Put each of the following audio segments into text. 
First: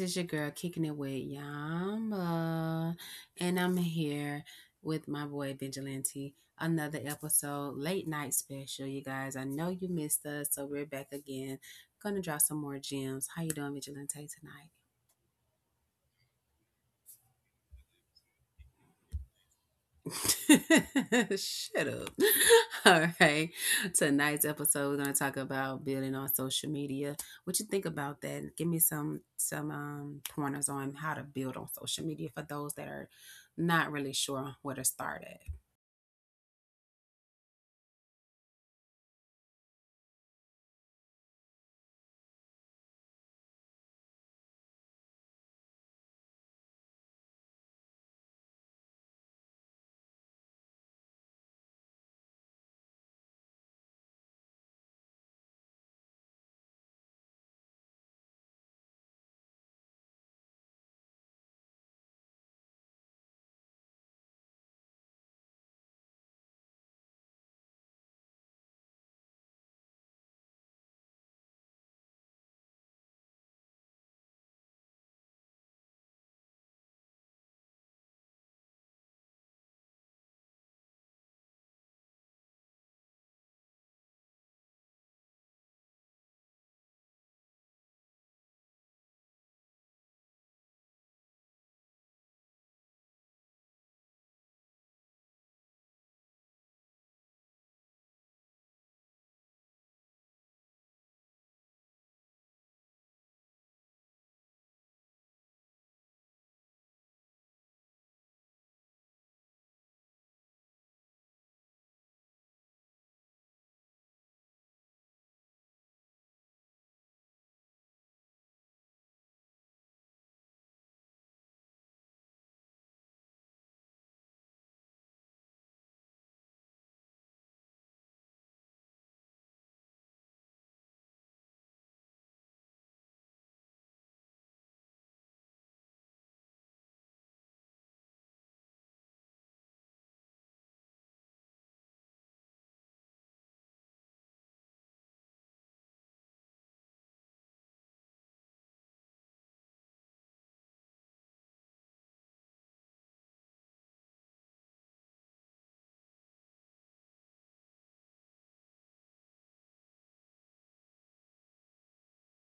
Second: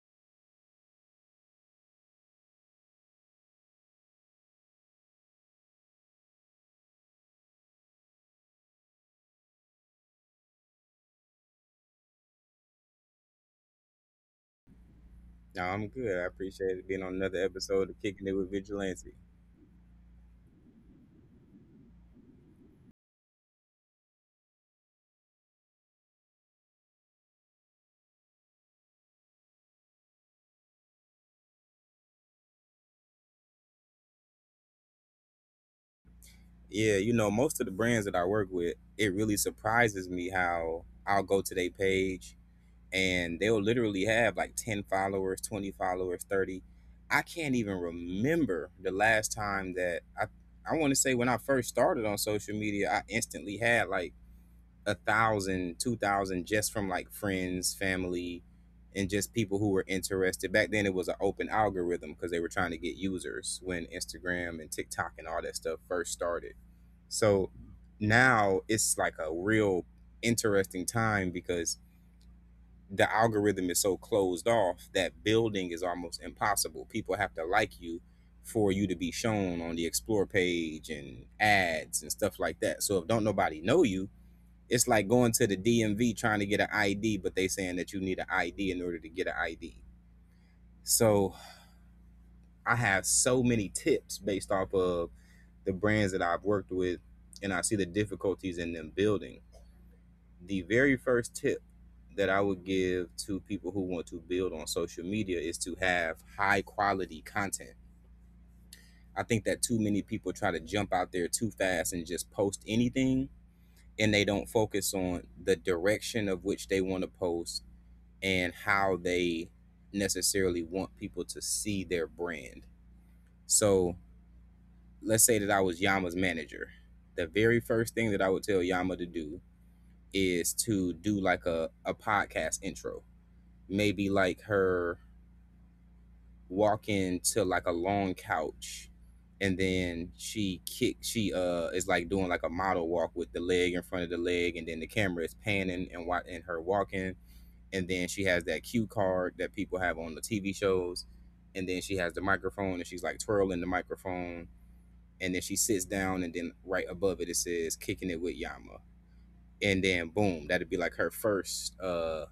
is your girl kicking it with Yama, and I'm here with my boy Vigilante. Another episode, late night special, you guys. I know you missed us, so we're back again. Gonna drop some more gems. How you doing, Vigilante, tonight? No, I'm good. I appreciate it being on another episode of Kicking It with Vigilante. Shut up. All right. Tonight's episode, we're gonna talk about building on social media. What you think about that? Give me some pointers on how to build on social media for those that are not really sure where to start at. Yeah, you know, most of the brands that I work with, it really surprises me how I'll go to their page and they'll literally have like 10 followers, 20 followers, 30. I can't even remember the last time that I want to say when I first started on social media, I instantly had like a thousand, 2,000 just from like friends, family, and just people who were interested. Back then, it was an open algorithm because they were trying to get users when Instagram and TikTok and all that stuff first started. So now it's like a real interesting time because the algorithm is so closed off that building is almost impossible. People have to like you for you to be shown on the explore page and ads and stuff like that. So if don't nobody know you, it's like going to the DMV trying to get an ID, but they saying that you need an ID in order to get an ID. So I have so many tips based off of the brands that I've worked with, and I see the difficulties in them building. The very first tip that I would give to people who want to build on social media is to have high quality content. I think that too many people try to jump out there too fast and just post anything, and they don't focus on the direction of which they want to post and how they necessarily want people to see their brand. So let's say that I was Yama's manager. The very first thing that I would tell Yama to do is to do like a podcast intro. Maybe like her walk into like a long couch, and then she is like doing like a model walk with the leg in front of the leg, and then the camera is panning and what and her walking, and then she has that cue card that people have on the TV shows, and then she has the microphone and she's like twirling the microphone, and then she sits down and then right above it it says kicking it with Yama, and then boom, that'd be like her first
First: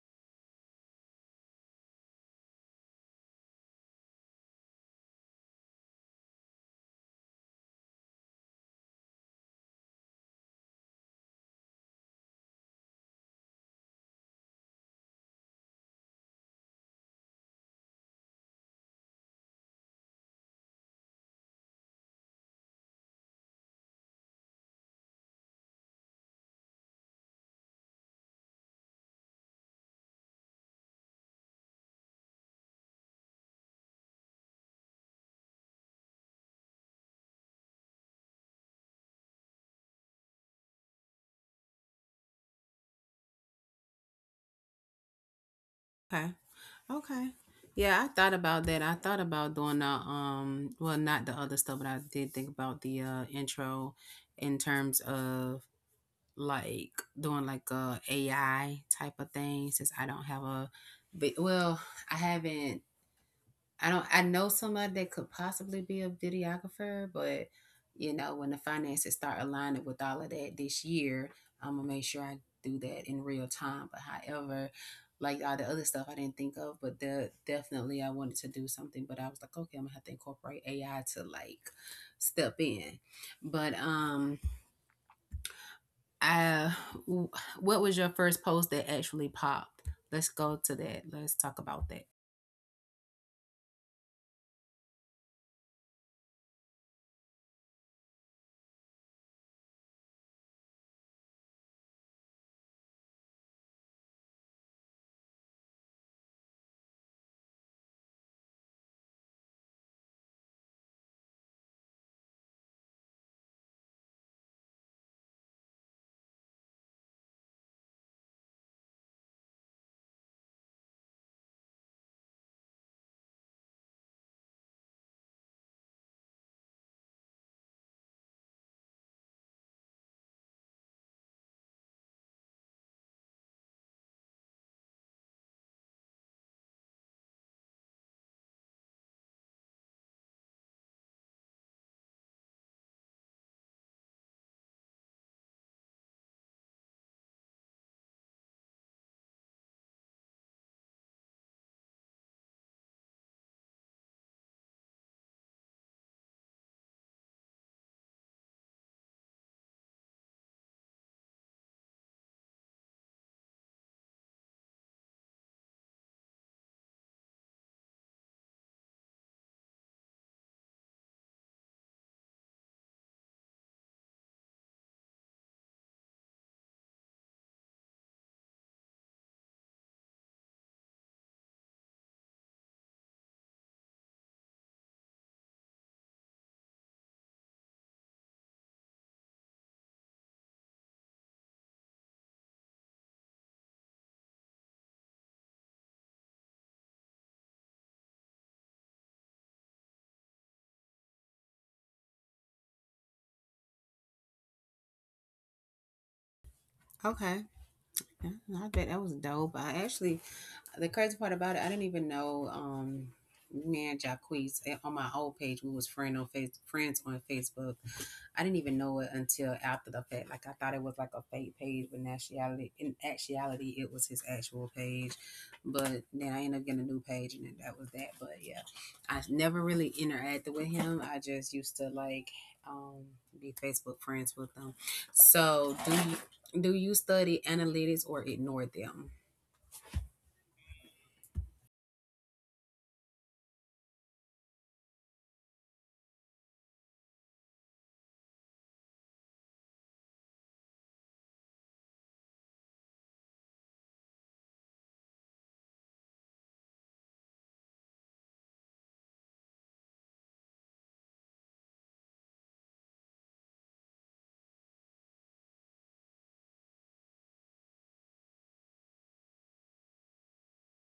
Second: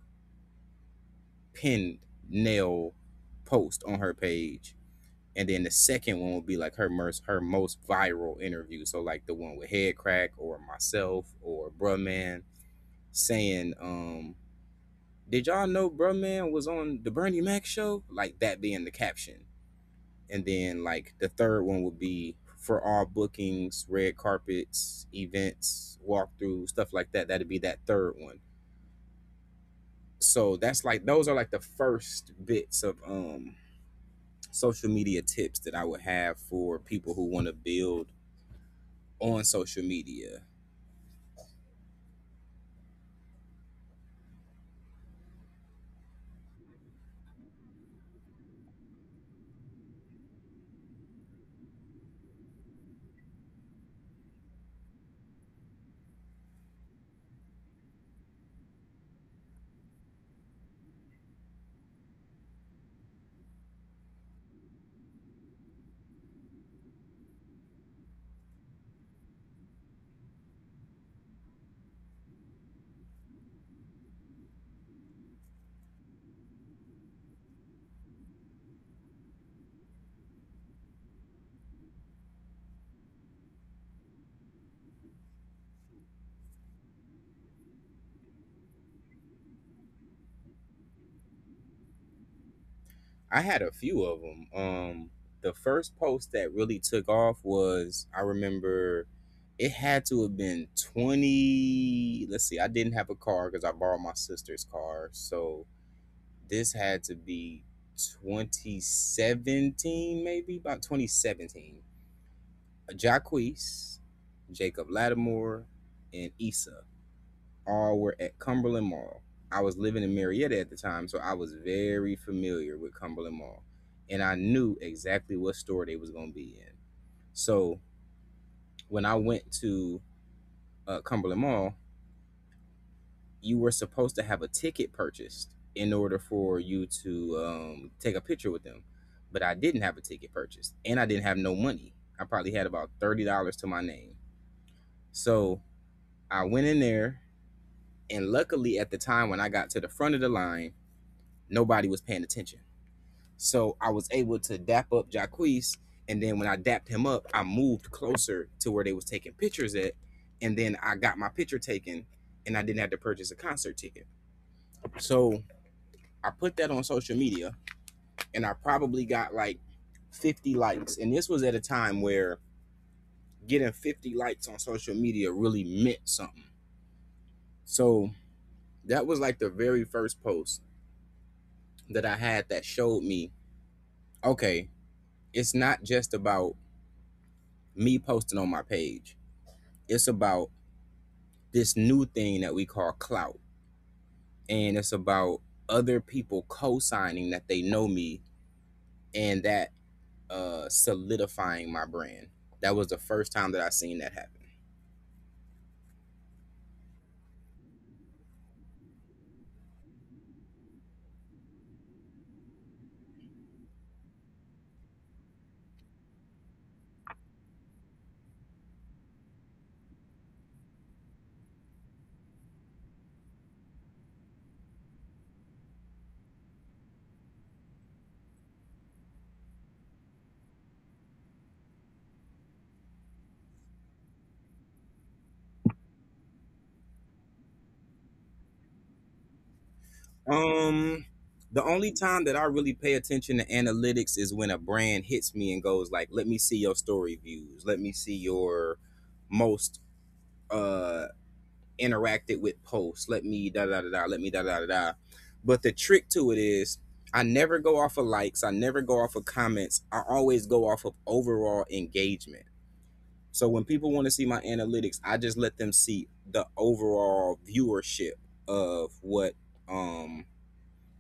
pinned nail post on her page, and then the second one would be like her most viral interview, so like the one with Headcrack or myself or Bruh Man saying did y'all know Bruh Man was on the Bernie Mac show? Like that being the caption. And then like the third one would be for all bookings, red carpets, events, walkthrough, stuff like that. That'd be that third one. So that's like those are like the first bits of social media tips that I would have for people who want to build on social media. Okay. Okay. Yeah, I thought about that. I thought about doing the well, not the other stuff, but I did think about the intro in terms of like doing like a AI type of thing since I don't have a, but well, I haven't, I don't, I know somebody that could possibly be a videographer, but you know, when the finances start aligning with all of that this year, I'm gonna make sure I do that in real time. But however, like all the other stuff I didn't think of, but the, definitely I wanted to do something, but I was like, okay, I'm gonna have to incorporate AI to like step in. But um I w- what was your first post that actually popped? Let's go to that. Let's talk about that. I had a few of them. The first post that really took off was I remember it had to have been 20. Let's see, I didn't have a car because I borrowed my sister's car. So this had to be 2017, maybe about 2017. Jacquees, Jacob Lattimore, and Issa all were at Cumberland Mall. I was living in Marietta at the time, so I was very familiar with Cumberland Mall, and I knew exactly what store they was going to be in. So when I went to Cumberland Mall, you were supposed to have a ticket purchased in order for you to take a picture with them, but I didn't have a ticket purchased, and I didn't have no money. I probably had about $30 to my name. So I went in there, and luckily at the time when I got to the front of the line nobody was paying attention. So I was able to dap up Jacquees, and then when I dapped him up, I moved closer to where they was taking pictures at, and then I got my picture taken, and I didn't have to purchase a concert ticket. So I put that on social media, and I probably got like 50 likes, and this was at a time where getting 50 likes on social media really meant something. So that was like the very first post that I had that showed me, okay, it's not just about me posting on my page. It's about this new thing that we call clout. And it's about other people co signing that they know me and that solidifying my brand. That was the first time that I seen that happen. Okay. Yeah, I bet that was dope. I actually, the crazy part about it, I didn't even know me and Jacquees on my old page, we was friends on Facebook. I didn't even know it until after the fact. Like I thought it was like a fake page, but in actuality it was his actual page. But then I ended up getting a new page and then that was that. But yeah. I never really interacted with him. I just used to like, um be Facebook friends with them. So do you study analytics or ignore them? Um, the only time that I really pay attention to analytics is when a brand hits me and goes like, "Let me see your story views. Let me see your most uh interacted with posts. Let me da da da da. Let me da da da da." But the trick to it is, I never go off of likes. I never go off of comments. I always go off of overall engagement. So when people want to see my analytics, I just let them see the overall viewership of what um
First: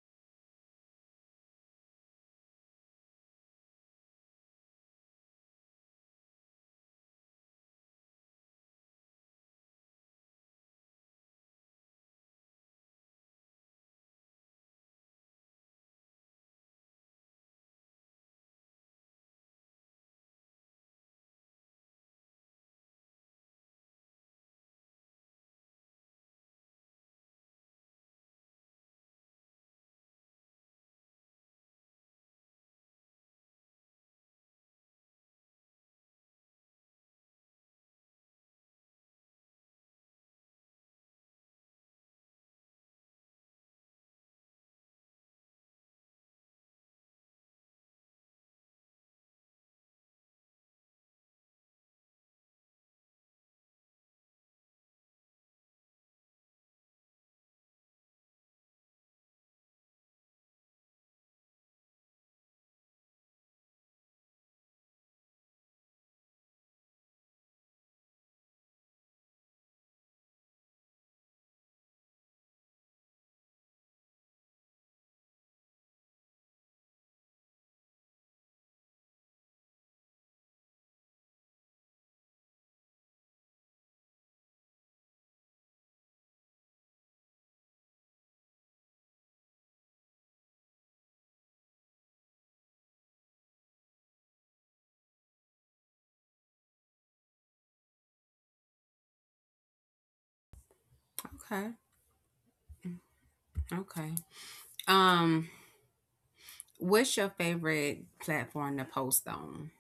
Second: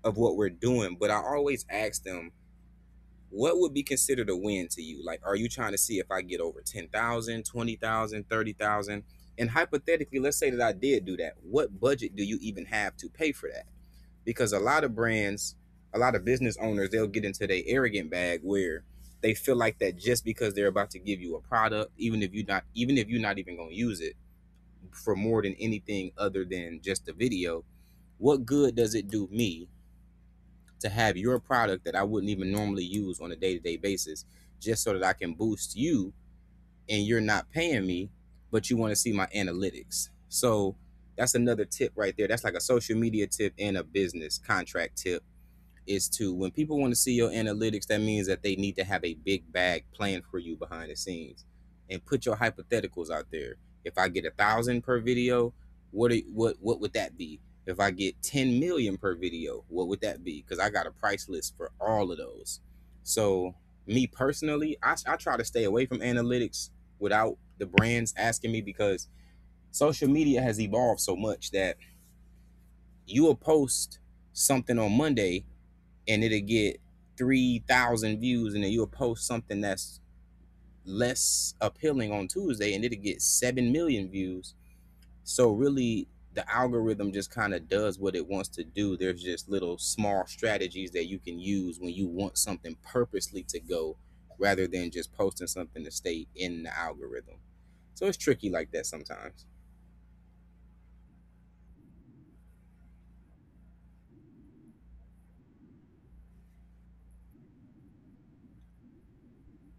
of what we're doing. But I always ask them what would be considered a win to you? Like, are you trying to see if I get over 10,000, 20,000, 30,000? And hypothetically, let's say that I did do that. What budget do you even have to pay for that? Because a lot of brands, a lot of business owners, they'll get into their arrogant bag where they feel like that just because they're about to give you a product, even if you're not even going to use it for more than anything other than just the video, what good does it do me to have your product that I wouldn't even normally use on a day to day basis, just so that I can boost you and you're not paying me, but you want to see my analytics. So that's another tip right there. That's like a social media tip and a business contract tip is to when people want to see your analytics, that means that they need to have a big bag plan for you behind the scenes and put your hypotheticals out there. If I get a thousand per video, what are, what would that be? If I get 10 million per video, what would that be? Because I got a price list for all of those. So me personally, I try to stay away from analytics without the brands asking me because social media has evolved so much that you will post something on Monday and it'll get 3,000 views, and then you'll post something that's less appealing on Tuesday and it'll get 7 million views. So really the algorithm just kind of does what it wants to do. There's just little small strategies that you can use when you want something purposely to go rather than just posting something to stay in the algorithm. So it's tricky like that sometimes. Okay. Okay. Um, what's your favorite platform to post on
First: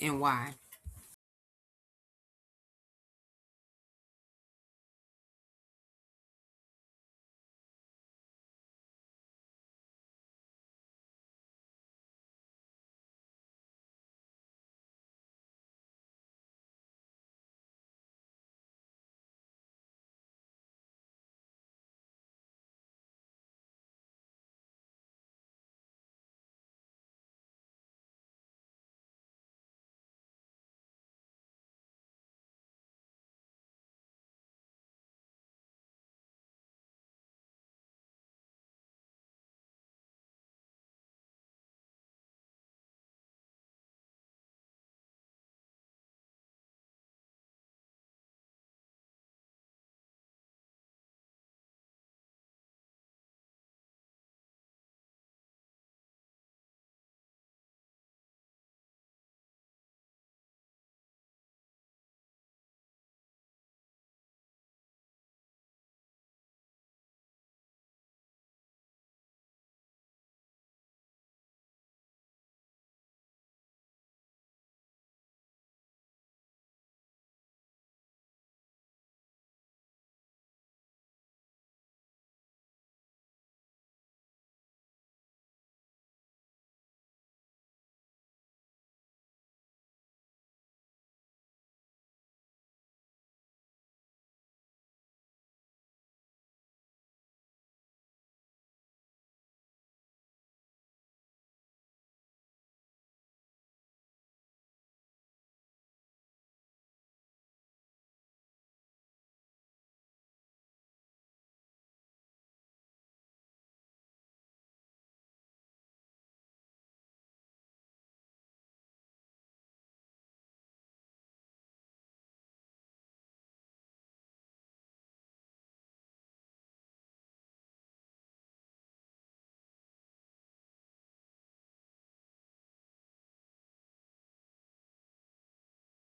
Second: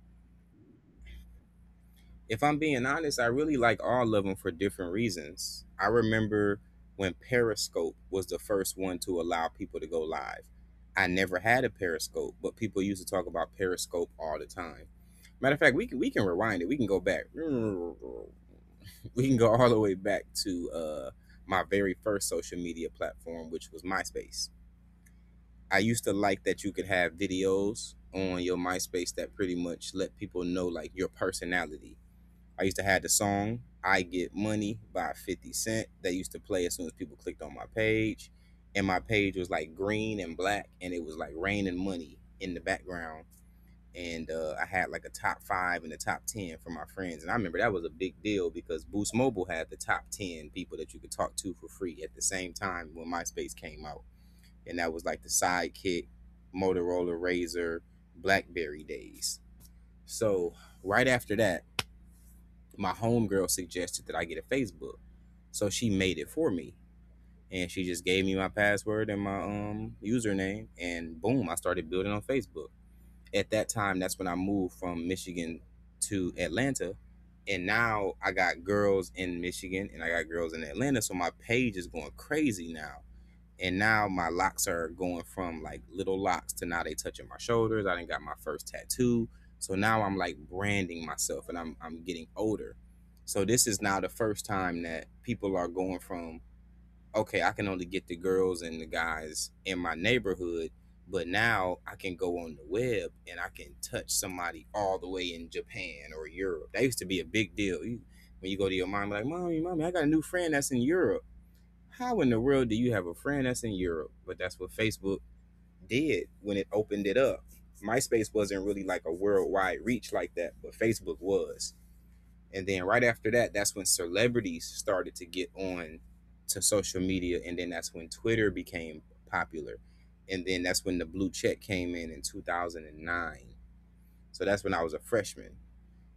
and why? If I'm being honest, I really like all of them for different reasons. I remember when Periscope was the first one to allow people to go live. I never had a Periscope, but people used to talk about Periscope all the time. Matter of fact, we can rewind it. We can go back. We can go all the way back to my very first social media platform, which was MySpace. I used to like that you could have videos on your MySpace that pretty much let people know like your personality. I used to have the song I Get Money by 50 Cent that used to play as soon as people clicked on my page. And my page was like green and black and it was like raining money in the background. And I had like a top five and a top 10 for my friends. And I remember that was a big deal because Boost Mobile had the top 10 people that you could talk to for free at the same time when MySpace came out. And that was like the sidekick, Motorola Razor, Blackberry days. So right after that, my homegirl suggested that I get a Facebook. So she made it for me. And she just gave me my password and my username and boom, I started building on Facebook. At that time, that's when I moved from Michigan to Atlanta. And now I got girls in Michigan and I got girls in Atlanta. So my page is going crazy now and now my locks are going from like little locks to now they touching my shoulders. I didn't got my first tattoo, so now I'm like branding myself, and I'm getting older. So this is now the first time that people are going from okay, I can only get the girls and the guys in my neighborhood, but now I can go on the web and I can touch somebody all the way in Japan or Europe. That used to be a big deal. You, when you go to your mom, like, mommy, mommy, I got a new friend that's in Europe. How in the world do you have a friend that's in Europe? But that's what Facebook did when it opened it up. MySpace wasn't really like a worldwide reach like that, but Facebook was. And then right after that, that's when celebrities started to get on to social media. And then that's when Twitter became popular. And then that's when the blue check came in 2009. So that's when I was a freshman.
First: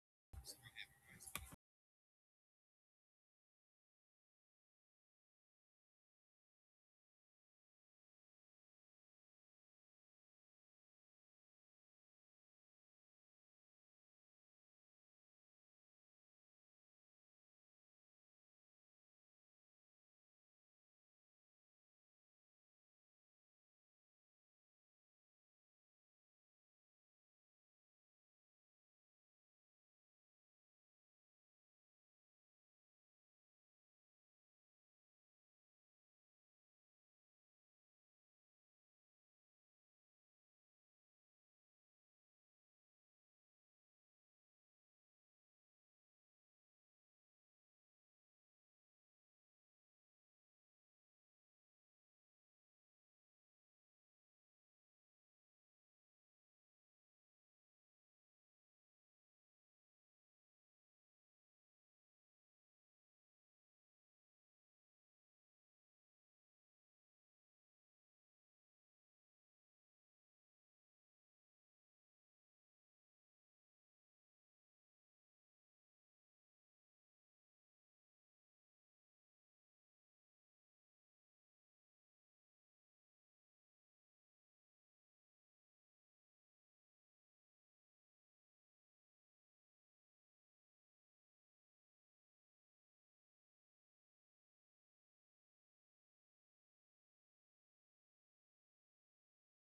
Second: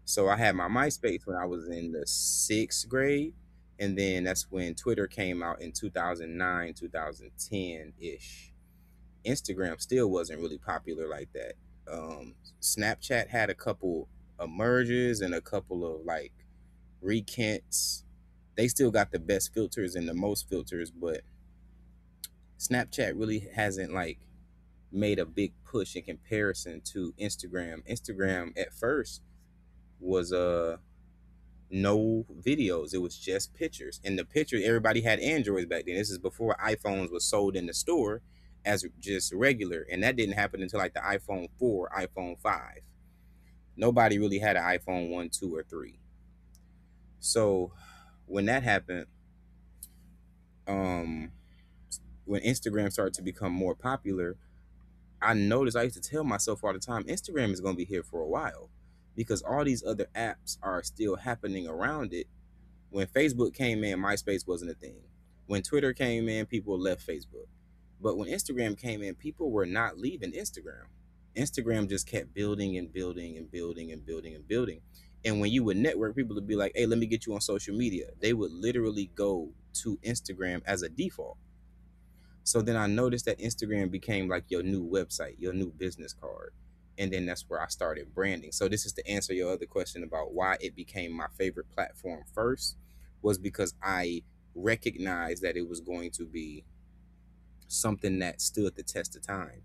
So I had my MySpace when I was in the sixth grade, and then that's when Twitter came out in 2009, 2010 ish. Instagram still wasn't really popular like that. Um, Snapchat had a couple of merges and a couple of like rekins. They still got the best filters and the most filters, but Snapchat really hasn't like made a big push in comparison to Instagram. Instagram at first was no videos. It was just pictures. And the picture, everybody had Androids back then. This is before iPhones was sold in the store as just regular. And that didn't happen until like the iPhone 4, iPhone 5. Nobody really had an iPhone 1, 2, or 3. So when that happened, um, when Instagram started to become more popular, I noticed I used to tell myself all the time, Instagram is going to be here for a while because all these other apps are still happening around it. When Facebook came in, MySpace wasn't a thing. When Twitter came in, people left Facebook. But when Instagram came in, people were not leaving Instagram. Instagram just kept building and building and building and building and building. And when you would network, people would be like, hey, let me get you on social media. They would literally go to Instagram as a default, so then I noticed that Instagram became like your new website, your new business card. And then that's where I started branding. So this is to answer your other question about why it became my favorite platform first was because I recognized that it was going to be something that stood the test of time.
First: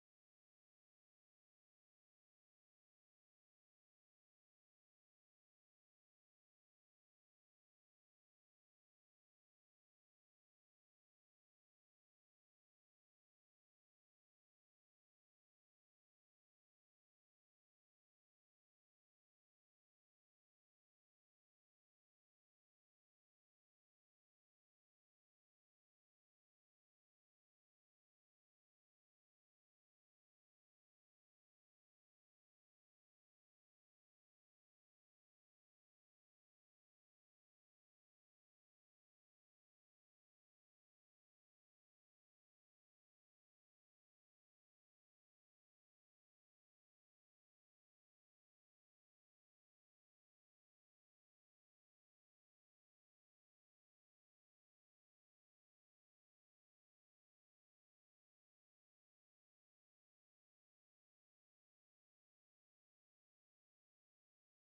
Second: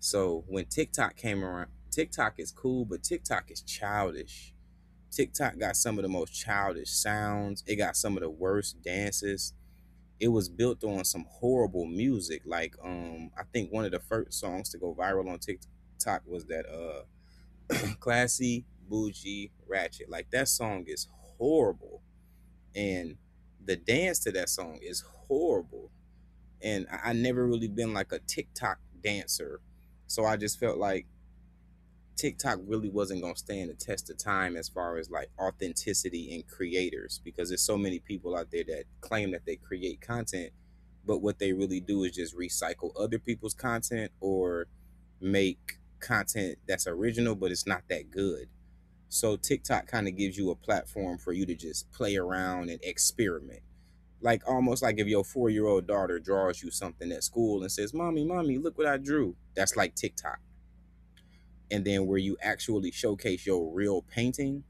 So when TikTok came around, TikTok is cool, but TikTok is childish. TikTok got some of the most childish sounds. It got some of the worst dances. It was built on some horrible music. Like I think one of the first songs to go viral on TikTok was that "Classy Bougie Ratchet." Like that song is horrible, and the dance to that song is horrible. And I never really been like a TikTok dancer, so I just felt like TikTok really wasn't gonna stand the test of time as far as like authenticity and creators because there's so many people out there that claim that they create content, but what they really do is just recycle other people's content or make content that's original but it's not that good. So TikTok kind of gives you a platform for you to just play around and experiment. Like almost like if your 4 year old daughter draws you something at school and says, mommy, mommy, look what I drew. That's like TikTok, and then where you actually showcase your real painting,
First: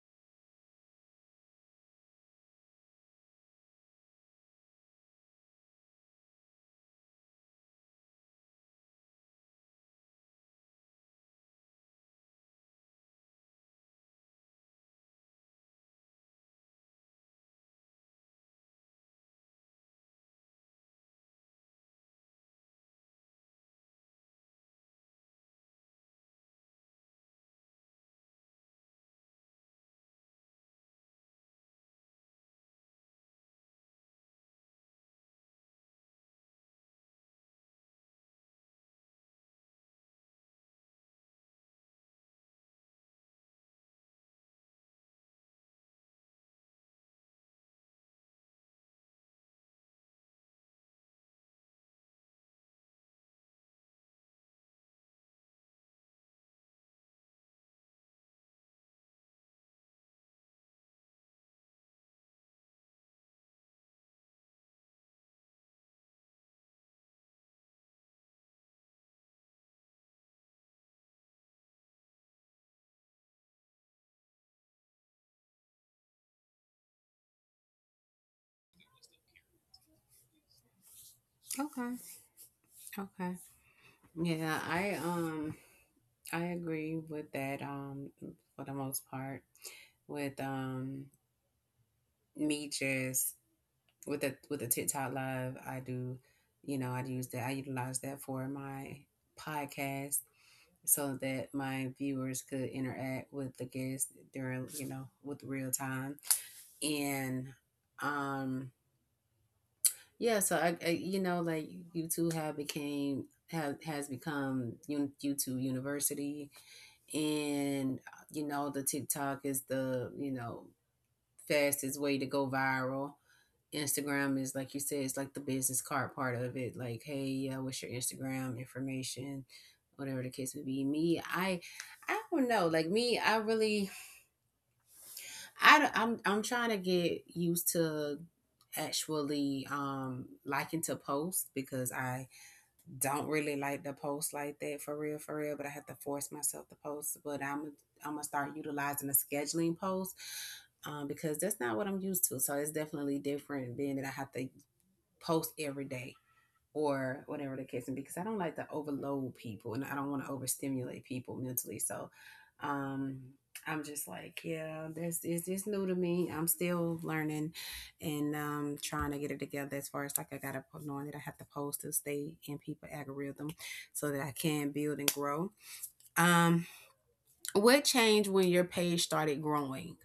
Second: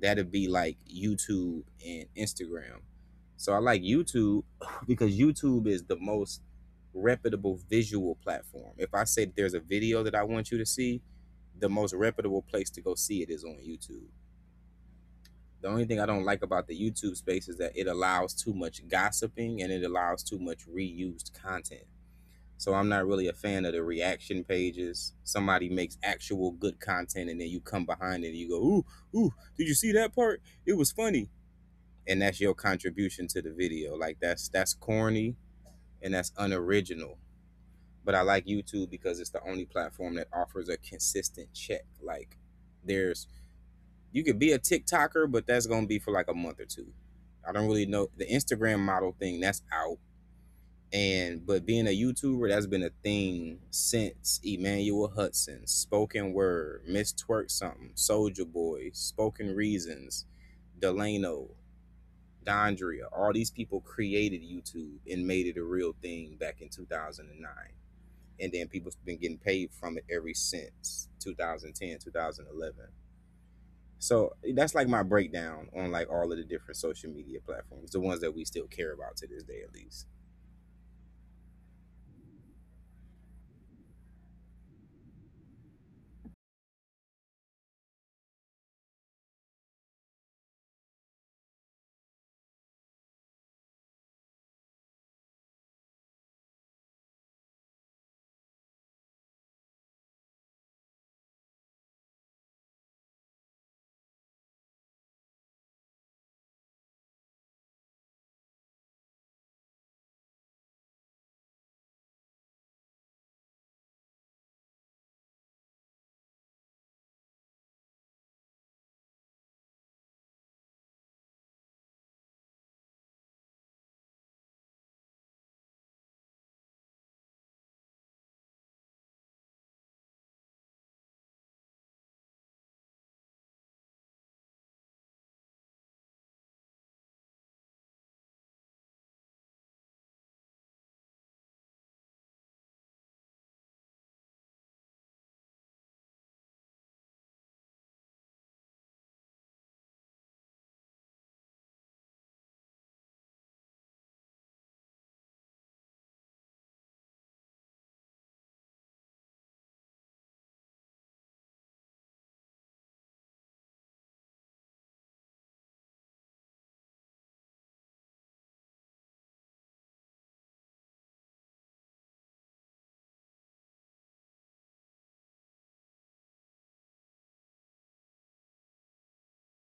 that'd be like YouTube and Instagram. So I like YouTube because YouTube is the most reputable visual platform. If I say there's a video that I want you to see, the most reputable place to go see it is on YouTube. The only thing I don't like about the YouTube space is that it allows too much gossiping and it allows too much reused content. So I'm not really a fan of the reaction pages. Somebody makes actual good content and then you come behind it and you go, ooh, ooh, did you see that part? It was funny. And that's your contribution to the video. Like that's corny and that's unoriginal. But I like YouTube because it's the only platform that offers a consistent check. Like there's, you could be a TikToker, but that's gonna be for like a month or two. I don't really know the Instagram model thing, that's out, and but being a YouTuber, that's been a thing since Emmanuel Hudson, spoken word, Miss Twerk something, Soldier Boy, Spoken Reasons, Delano, Dondria. All these people created YouTube and made it a real thing back in 2009. And then people's been getting paid from it ever since 2010, 2011. So that's like my breakdown on like all of the different social media platforms, the ones that we still care about to this day at least. Okay. Okay. Yeah, I agree with that for the most part with me, just with the TikTok live I do, you know, I use that, I utilize that for my podcast so that my viewers could interact with the guests during, you know, with real time. And um Yeah, so I you know, like, YouTube have became have has become YouTube University, and you know, the TikTok is the, you know, fastest way to go viral. Instagram is like you said, it's like the business card part of it, like, hey, yeah, what's your Instagram information, whatever the case may be. Me I don't know, like, me, I really, I don't- I'm trying to get used to actually liking to post, because I don't really like to post like that for real, but I have to force myself to post. But I'm gonna start utilizing a scheduling post, because that's not what I'm used to. So it's definitely different, being that I have to post every day or whatever the case may be, because I don't like to overload people and I don't want to overstimulate people mentally. So um I'm just like, yeah, this is this new to me, I'm still learning, and trying to get it together as far as like, I gotta knowing that I have to post to stay in people algorithm so that I can build and grow. Um, what changed when your page started growing?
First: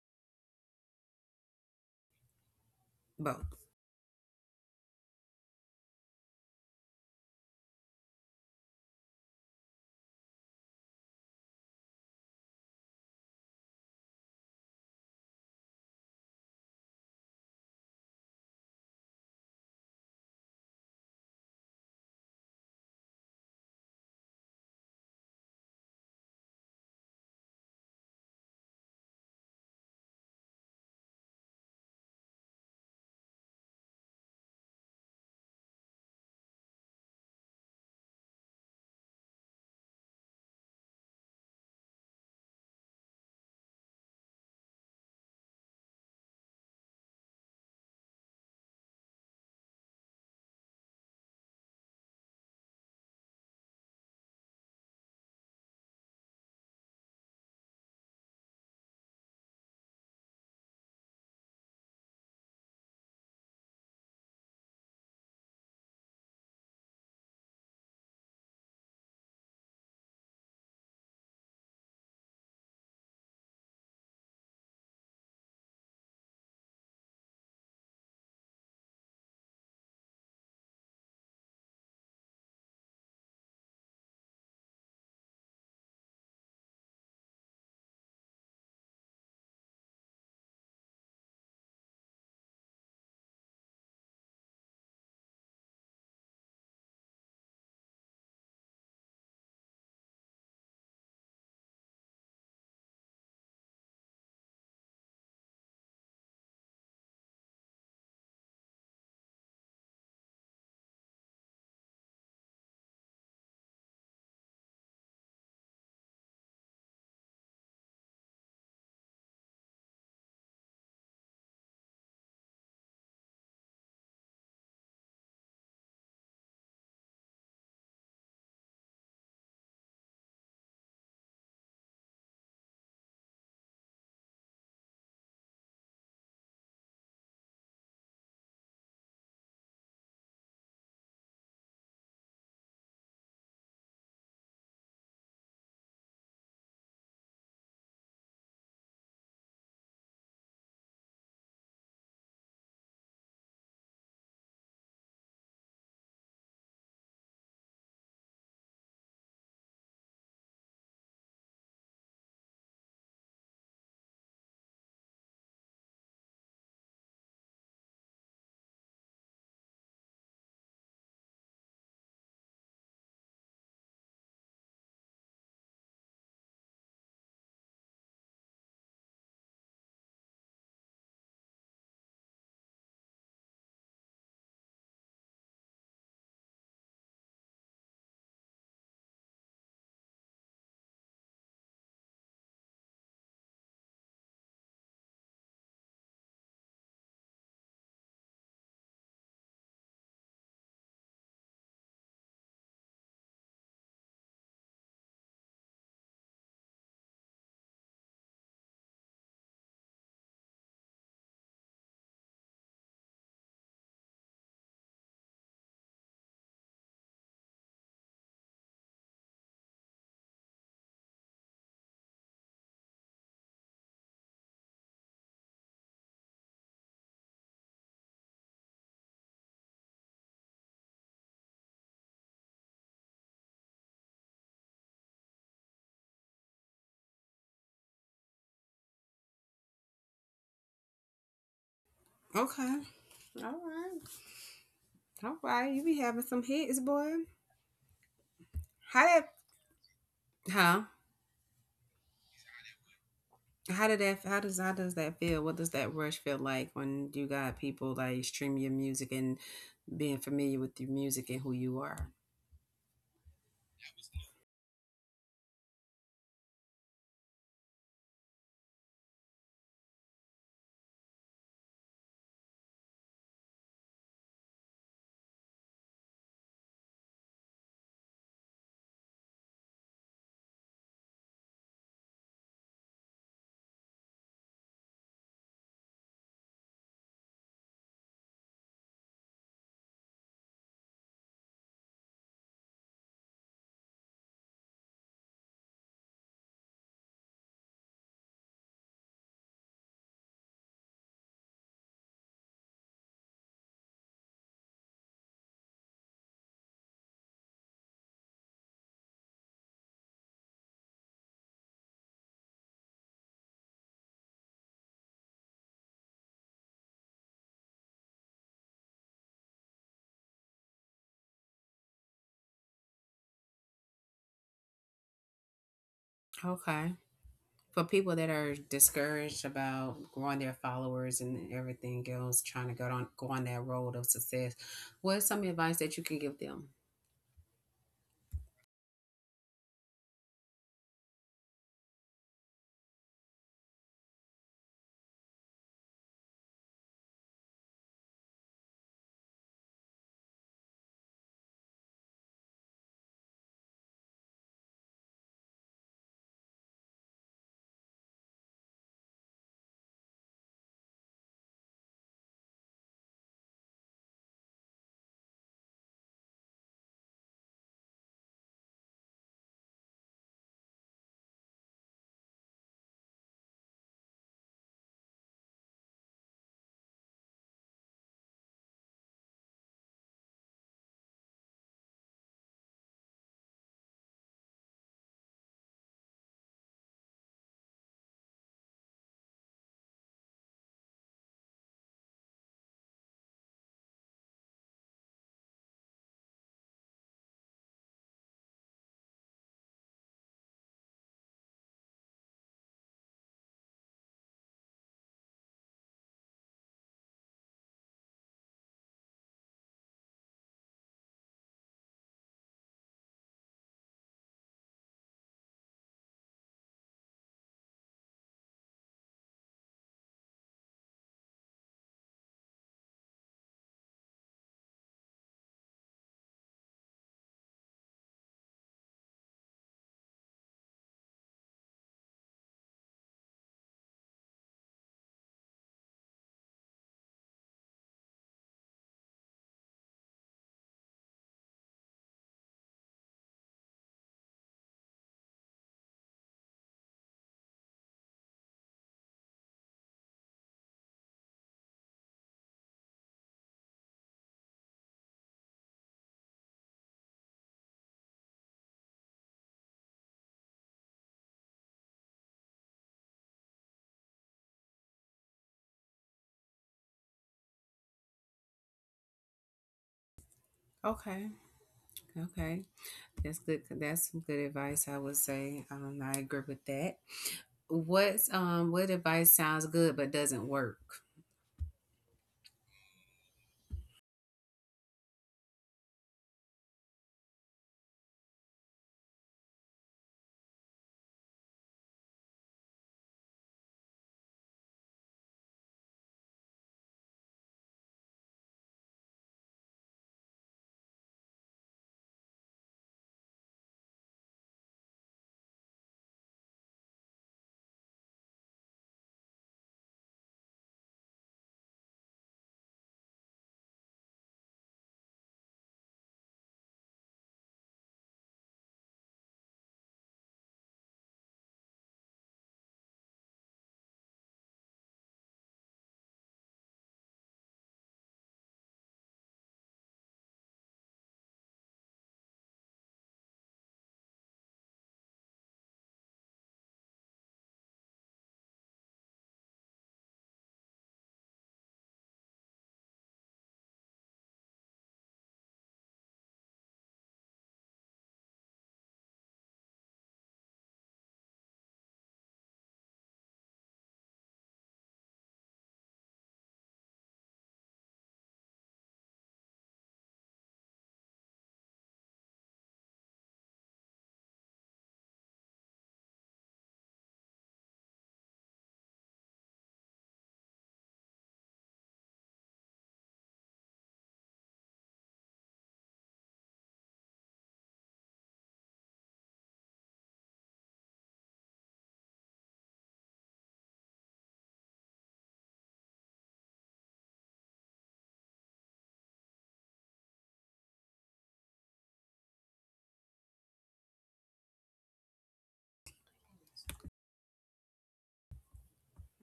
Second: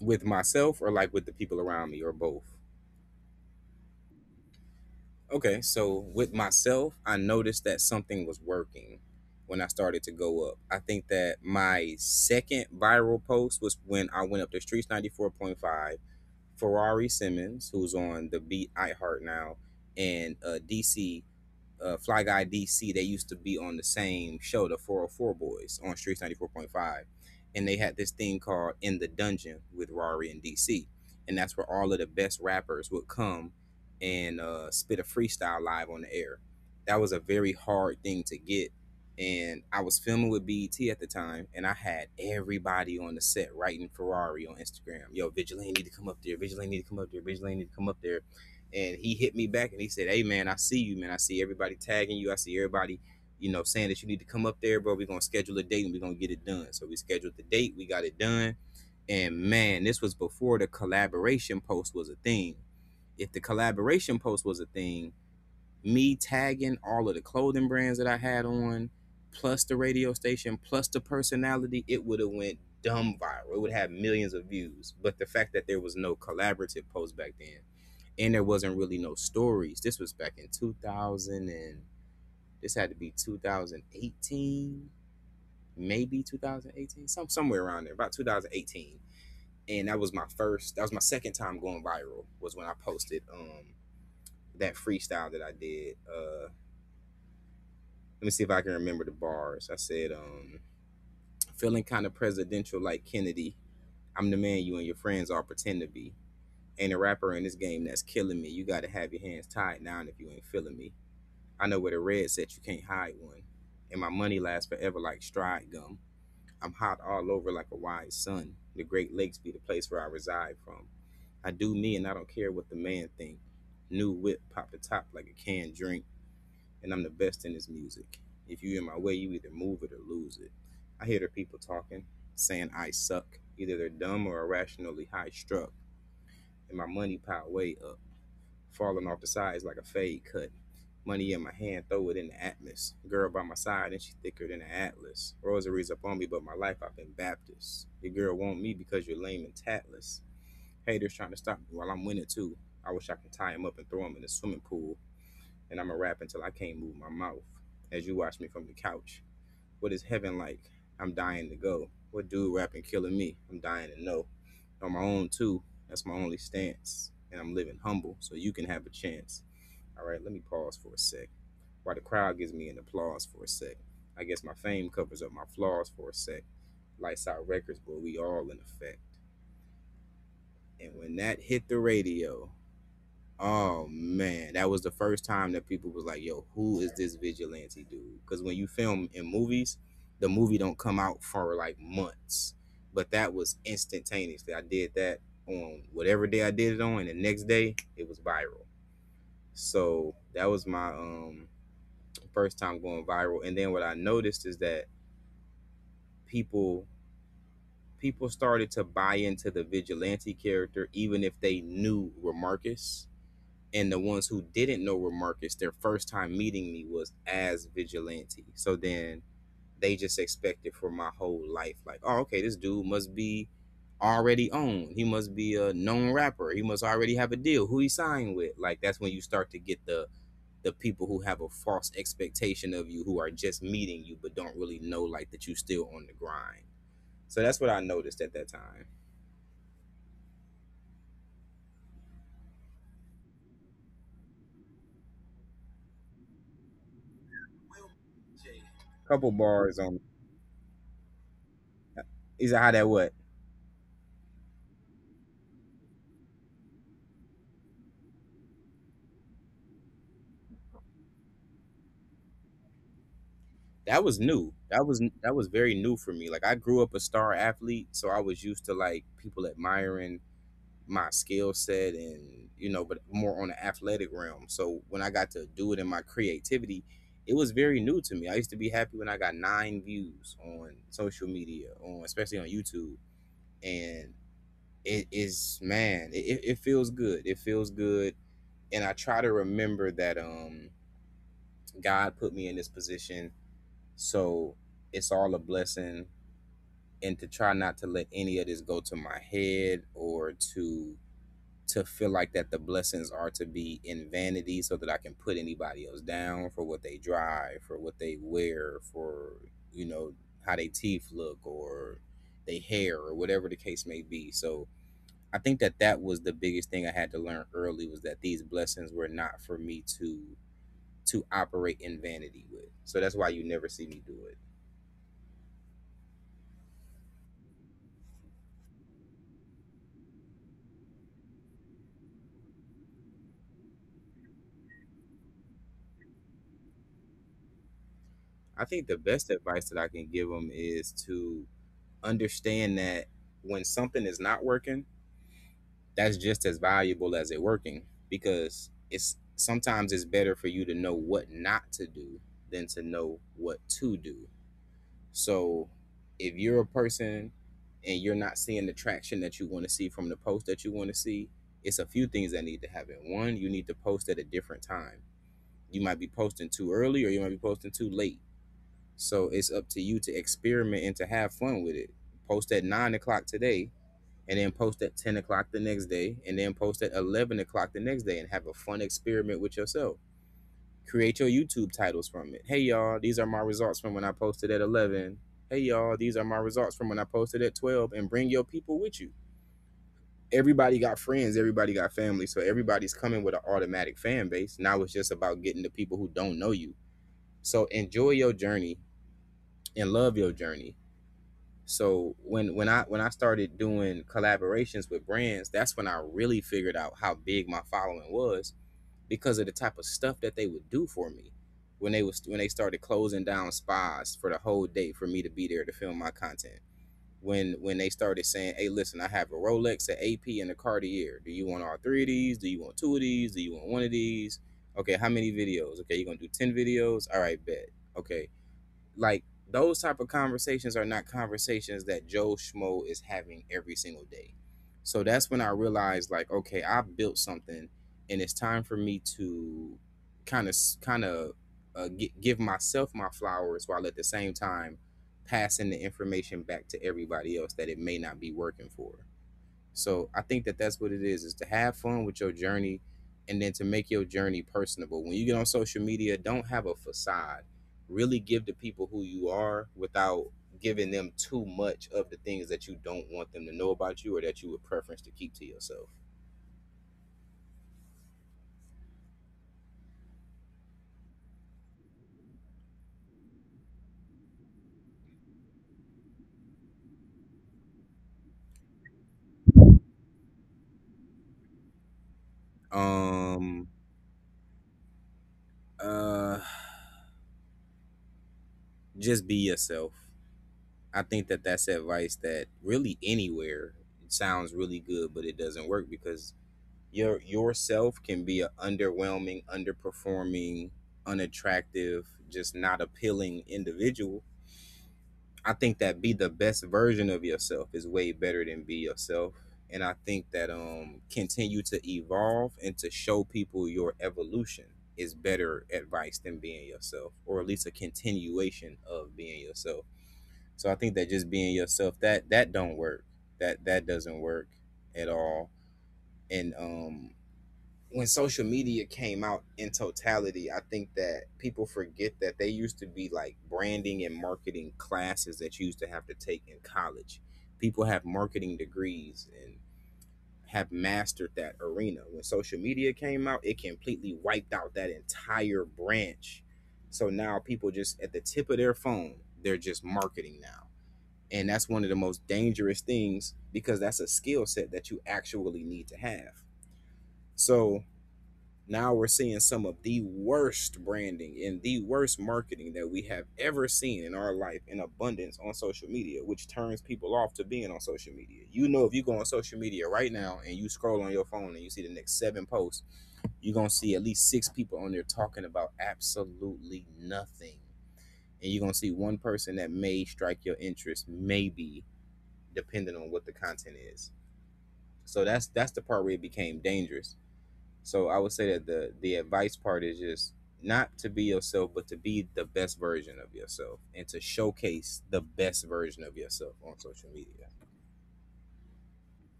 With myself or like with the people around me or both? Both. Okay, so with myself, I noticed that something was working when I started to go up. I think that my second viral post was when I went up to Streets 94.5. Ferrari Simmons, who's on The Beat iHeart now, and dc Fly Guy DC, they used to be on the same show, the 404 Boys, on Streets 94.5. And they had this thing called In the Dungeon with Rari and DC. And that's where all of the best rappers would come and spit a freestyle live on the air. That was a very hard thing to get. And I was filming with BET at the time, and I had everybody on the set writing Ferrari on Instagram. Yo, Vigilante need to come up there. Vigilante need to come up there. Vigilante need to come up there. And he hit me back and he said, "Hey man, I see you, man. I see everybody tagging you. I see everybody, you know, saying that you need to come up there, bro. We're gonna schedule a date and we're gonna get it done." So we scheduled the date, we got it done, and man, this was before the collaboration post was a thing. If the collaboration post was a thing, me tagging all of the clothing brands that I had on, plus the radio station, plus the personality, it would have went dumb viral. It would have millions of views. But the fact that there was no collaborative post back then, and there wasn't really no stories. This was back in 2000 and, this had to be 2018, maybe 2018, somewhere around there, about 2018. And that was my first. That was my second time going viral. Was when I posted that freestyle that I did. Let me see if I can remember the bars. I said, feeling kind of presidential like Kennedy. I'm the man you and your friends all pretend to be. Ain't a rapper in this game that's killing me. You gotta have your hands tied now if you ain't feeling me. I know where the red set, you can't hide one. And my money lasts forever like stride gum. I'm hot all over like a wise sun. The Great Lakes be the place where I reside from. I do me and I don't care what the man think. New whip pop the top like a canned drink, and I'm the best in this music. If you in my way, you either move it or lose it. I hear the people talking, saying I suck. Either they're dumb or irrationally high struck, and my money pile way up, falling off the sides like a fade cut. Money in my hand, throw it in the atlas. Girl by my side, and she thicker than an atlas. Rosaries up on me, but my life I've been Baptist. Your girl want me because you're lame and tatless. Haters trying to stop me while I'm winning too. I wish I could tie him up and throw him in the swimming pool, and I'm gonna rap until I can't move my mouth. As you watch me from the couch, what is heaven like? I'm dying to go. What dude rapping killing me? I'm dying to know. On my own too. That's my only stance, and I'm living humble, so you can have a chance. All right, let me pause for a sec. While the crowd gives me an applause for a sec, I guess my fame covers up my flaws for a sec. Lights out records, but we all in effect. And when that hit the radio, oh man, that was the first time that people was like, "Yo, who is this vigilante dude?" Because when you film in movies, the movie don't come out for like months, but that was instantaneously. I did that on whatever day I did it on, and the next day it was viral. So that was my first time going viral. And then what I noticed is that people people started to buy into the vigilante character, even if they knew Remarcus, and the ones who didn't know were Marcus, their first time meeting me was as vigilante. So then they just expected for my whole life, like, oh, okay, this dude must be already owned. He must be a known rapper. He must already have a deal. Who he signed with? Like that's when you start to get the people who have a false expectation of you, who are just meeting you but don't really know like that you still on the grind. So that's what I noticed at that time. Okay. All right. All right, you be having some hits, boy. Couple How that? bars on. Huh? Is that how that what? How did that? How does that feel? What does that rush feel like when you got people like stream your music and being familiar with your music and who you are? That was new. That was very new for me. Like I grew up a star athlete, so I was used to like people admiring my skill set, and you know, but more on the athletic realm. So when I got to do it in my creativity, it was very new to me. I used to be happy when I got nine views on social media, on especially on YouTube, and it is, man, it feels good. It feels good, and I try to remember that God put me in this position, so it's all a blessing, and to try not to let any of this go to my head, or to feel like that the blessings are to be in vanity so that I can put anybody else down for what they drive, for what they wear, for you know how they teeth look, or they hair, or whatever the case may be. So I think that that was the biggest thing I had to learn early, was that these blessings were not for me to operate in vanity with. So that's why you never see me do it. Okay, for people that are discouraged about growing their followers and everything else, trying to go on that road of success, what's some advice that you can give them? I think the best advice that I can give them is to understand that when something is not working, that's just as valuable as it working, because it's sometimes it's better for you to know what not to do than to know what to do. So if you're a person and you're not seeing the traction that you want to see from the post that you want to see, it's a few things that need to happen. One, you need to post at a different time. You might be posting too early or you might be posting too late. So it's up to you to experiment and to have fun with it. Post at 9 o'clock today, and then post at 10 o'clock the next day, and then post at 11 o'clock the next day, and have a fun experiment with yourself. Create your YouTube titles from it. Hey, y'all, these are my results from when I posted at 11. Hey, y'all, these are my results from when I posted at 12. And bring your people with you. Everybody got friends, everybody got family, so everybody's coming with an automatic fan base. Now it's just about getting the people who don't know you. So enjoy your journey and love your journey. So when I started doing collaborations with brands, that's when I really figured out how big my following was, because of the type of stuff that they would do for me. When they started closing down spas for the whole day for me to be there to film my content. When they started saying, "Hey, listen, I have a Rolex, an AP, and a Cartier. Do you want all three of these? Do you want two of these? Do you want one of these? Okay, how many videos? Okay, you're gonna do ten videos. All right, bet. Okay," like, those type of conversations are not conversations that Joe Schmo is having every single day. So that's when I realized, like, okay, I built something, and it's time for me to kind of give myself my flowers while at the same time passing the information back to everybody else that it may not be working for. So I think that that's what it is to have fun with your journey, and then to make your journey personable. When you get on social media, don't have a facade. Really give the people who you are without giving them too much of the things that you don't want them to know about you, or that you would preference to keep to yourself. Okay, okay, that's good. That's some good advice. I would say, I agree with that. What's what advice sounds good but doesn't work? Um, uh, just be yourself. I think that that's advice that really anywhere sounds really good, but it doesn't work because yourself can be an underwhelming, underperforming, unattractive, just not appealing individual. I think that be the best version of yourself is way better than be yourself. And I think that continue to evolve and to show people your evolution is better advice than being yourself, or at least a continuation of being yourself. So I think that just being yourself, that don't work. That doesn't work at all. And when social media came out in totality, I think that people forget that they used to be like branding and marketing classes that you used to have to take in college. People have marketing degrees and have mastered that arena. When social media came out, it completely wiped out that entire branch. So now people just at the tip of their phone, they're just marketing now. And that's one of the most dangerous things, because that's a skill set that you actually need to have. So now we're seeing some of the worst branding and the worst marketing that we have ever seen in our life in abundance on social media, which turns people off to being on social media. You know, if you go on social media right now and you scroll on your phone and you see the next seven posts, you're going to see at least six people on there talking about absolutely nothing. And you're going to see one person that may strike your interest, maybe, depending on what the content is. So that's the part where it became dangerous. So I would say that the advice part is just not to be yourself, but to be the best version of yourself, and to showcase the best version of yourself on social media.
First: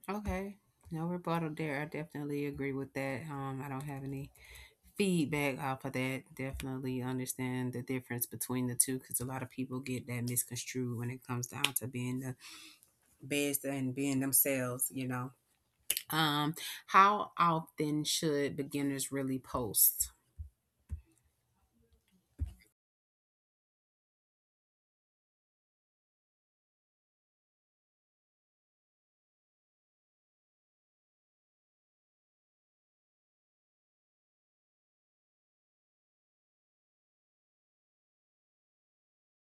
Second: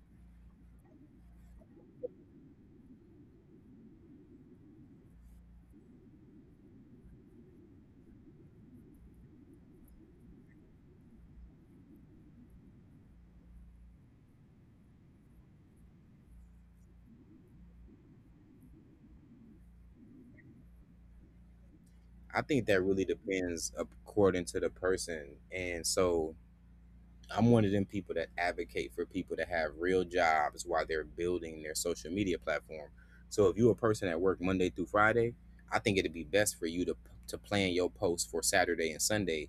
Okay. No rebuttal there. I definitely agree with that. I don't have any feedback off of that. Definitely understand the difference between the two, because a lot of people get that misconstrued when it comes down to being the best and being themselves, you know. Um, how often should beginners really post? I think that really depends according to the person. And so I'm one of them people that advocate for people to have real jobs while they're building their social media platform. So if you're a person that work Monday through Friday, I think it'd be best for you to plan your post for Saturday and Sunday.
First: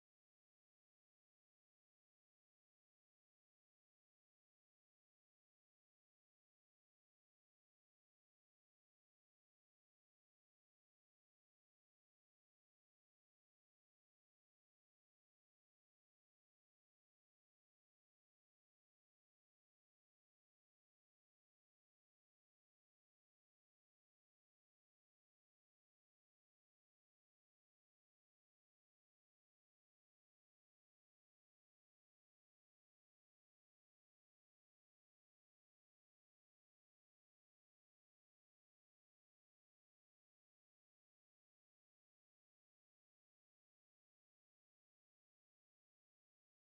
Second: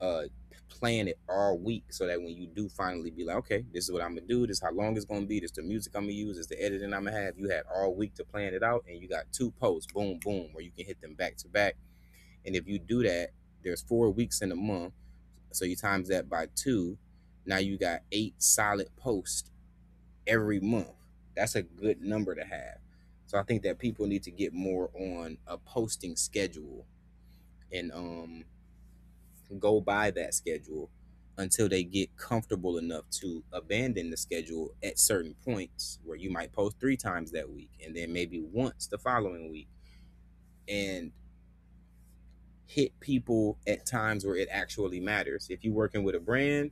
Uh, plan it all week, so that when you do finally be like, okay, this is what I'm gonna do. This is how long it's gonna be. This is the music I'm gonna use. This is the editing I'm gonna have. You had all week to plan it out, and you got two posts, boom, boom, where you can hit them back to back. And if you do that, there's 4 weeks in a month, so you times that by two. Now you got eight solid posts every month. That's a good number to have. So I think that people need to get more on a posting schedule, and go by that schedule until they get comfortable enough to abandon the schedule at certain points, where you might post three times that week and then maybe once the following week, and hit people at times where it actually matters. If you're working with a brand,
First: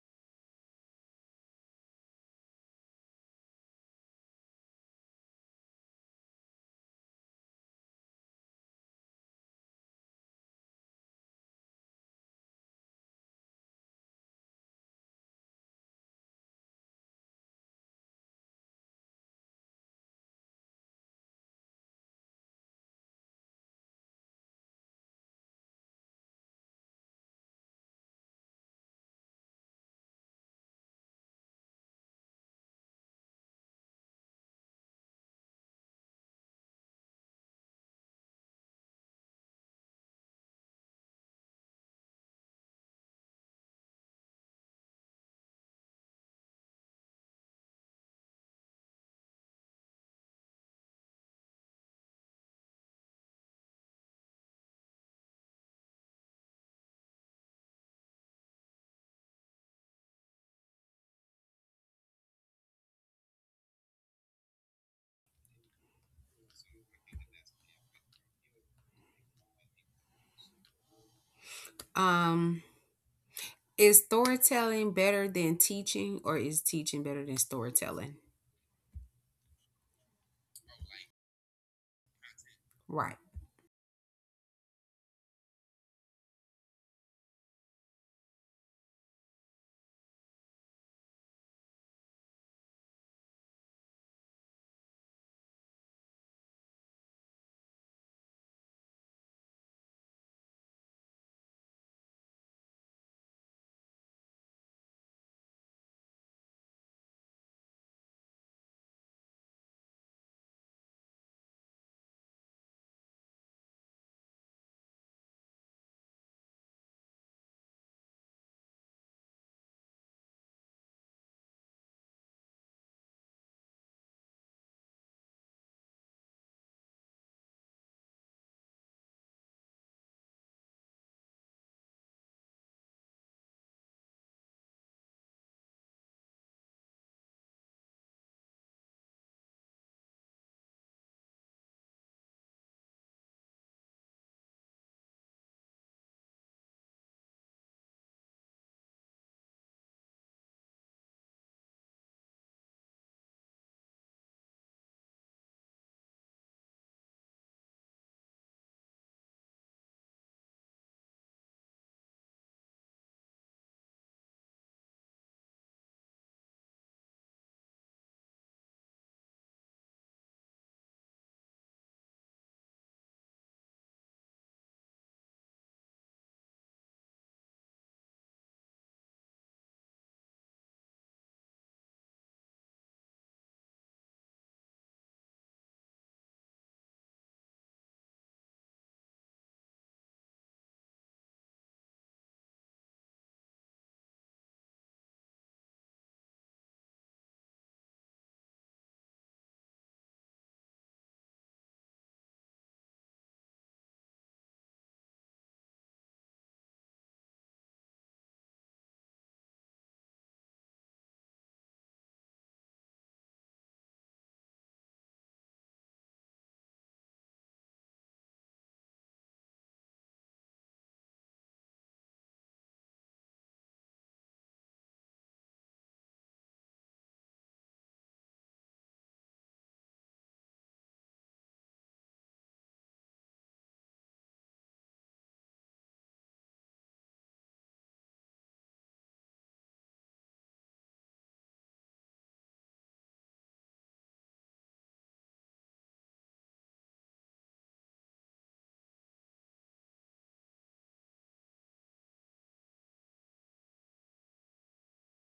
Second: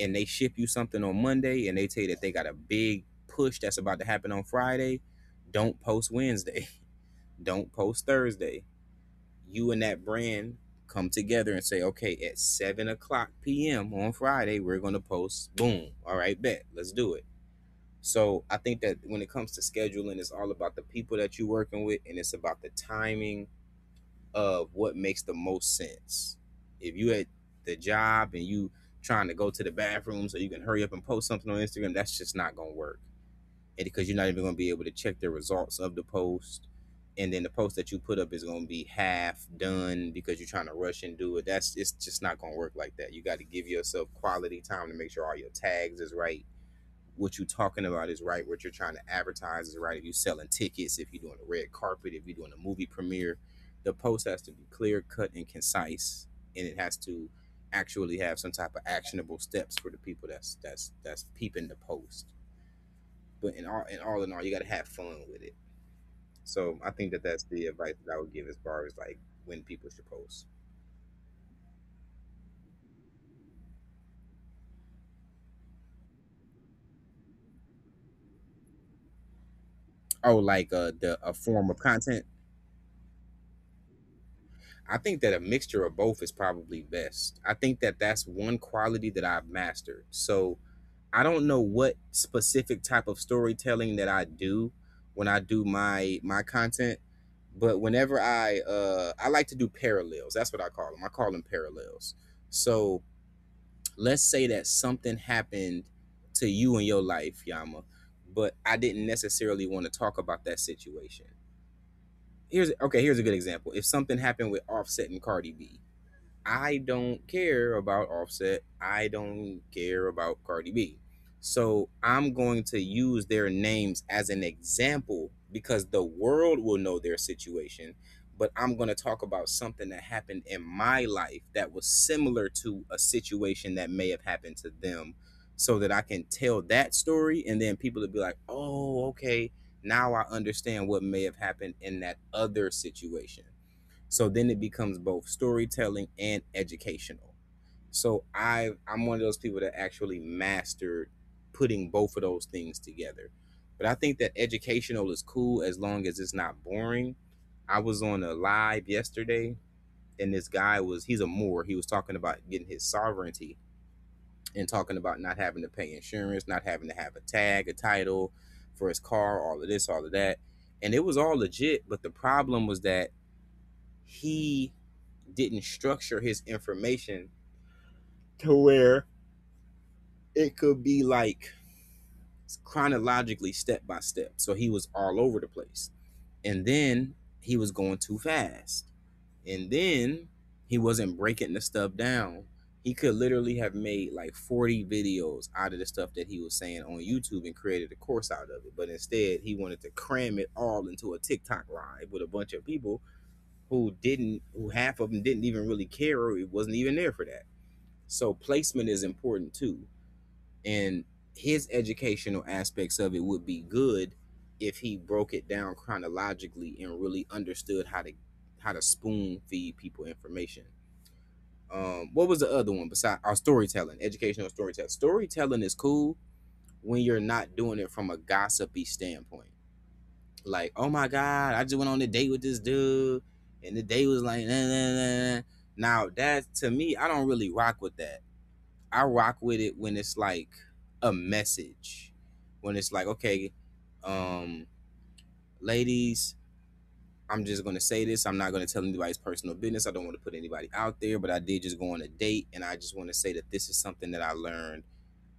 and they ship you something on Monday and they tell you that they got a big push that's about to happen on Friday, don't post Wednesday. Don't post Thursday. You and that brand come together and say, okay, at 7 o'clock p.m. on Friday, we're going to post. Boom. All right, bet. Let's do it. So I think that when it comes to scheduling, it's all about the people that you're working with, and it's about the timing of what makes the most sense. If you at the job and you trying to go to the bathroom so you can hurry up and post something on Instagram, that's just not gonna work. And because you're not even gonna be able to check the results of the post. And then the post that you put up is gonna be half done because you're trying to rush and do it. That's, it's just not gonna work like that. You gotta give yourself quality time to make sure all your tags is right, what you're talking about is right, what you're trying to advertise is right. If you're selling tickets, if you're doing a red carpet, if you're doing a movie premiere, the post has to be clear, cut, and concise, and it has to actually have some type of actionable steps for the people that's peeping the post. But in all, you got to have fun with it. So I think that that's the advice that I would give as far as like when people should post. Um, is storytelling better than teaching, or is teaching better than storytelling? Oh, like the a form of content. Right. I think that a mixture of both is probably best. I think that that's one quality that I've mastered. So I don't know what specific type of storytelling that I do when I do my content, but whenever I like to do parallels. That's what I call them. I call them parallels. So let's say that something happened to you in your life, Yama, but I didn't necessarily want to talk about that situation. Here's okay, here's a good example. If something happened with Offset and Cardi B, I don't care about Offset. I don't care about Cardi B. So I'm going to use their names as an example because the world will know their situation. But I'm going to talk about something that happened in my life that was similar to a situation that may have happened to them so that I can tell that story. And then people will be like, oh, okay, now I understand what may have happened in that other situation. So then it becomes both storytelling and educational. So I'm one of those people that actually mastered putting both of those things together. But I think that educational is cool as long as it's not boring. I was on a live yesterday, and this guy was he's a Moor. He was talking about getting his sovereignty and talking about not having to pay insurance, not having to have a tag, a title for his car, all of this, all of that. And it was all legit, but the problem was that he didn't structure his information to where it could be like chronologically step by step. So he was all over the place. And then he was going too fast. And then he wasn't breaking the stuff down. He could literally have made like 40 videos out of the stuff that he was saying on YouTube and created a course out of it. But instead, he wanted to cram it all into a TikTok live with a bunch of people who half of them didn't even really care or it wasn't even there for that. So placement is important too. And his educational aspects of it would be good if he broke it down chronologically and really understood how to spoon feed people information. What was the other one besides our storytelling, educational storytelling? Storytelling is cool when you're not doing it from a gossipy standpoint. Like, oh my God, I just went on a date with this dude, and the date was like, nah, nah, nah, nah. Now, that to me, I don't really rock with that. I rock with it when it's like a message. When it's like, okay, um, ladies, I'm just gonna say this. I'm not gonna tell anybody's personal business. I don't want to put anybody out there, but I did just go on a date, and I just want to say that this is something that I learned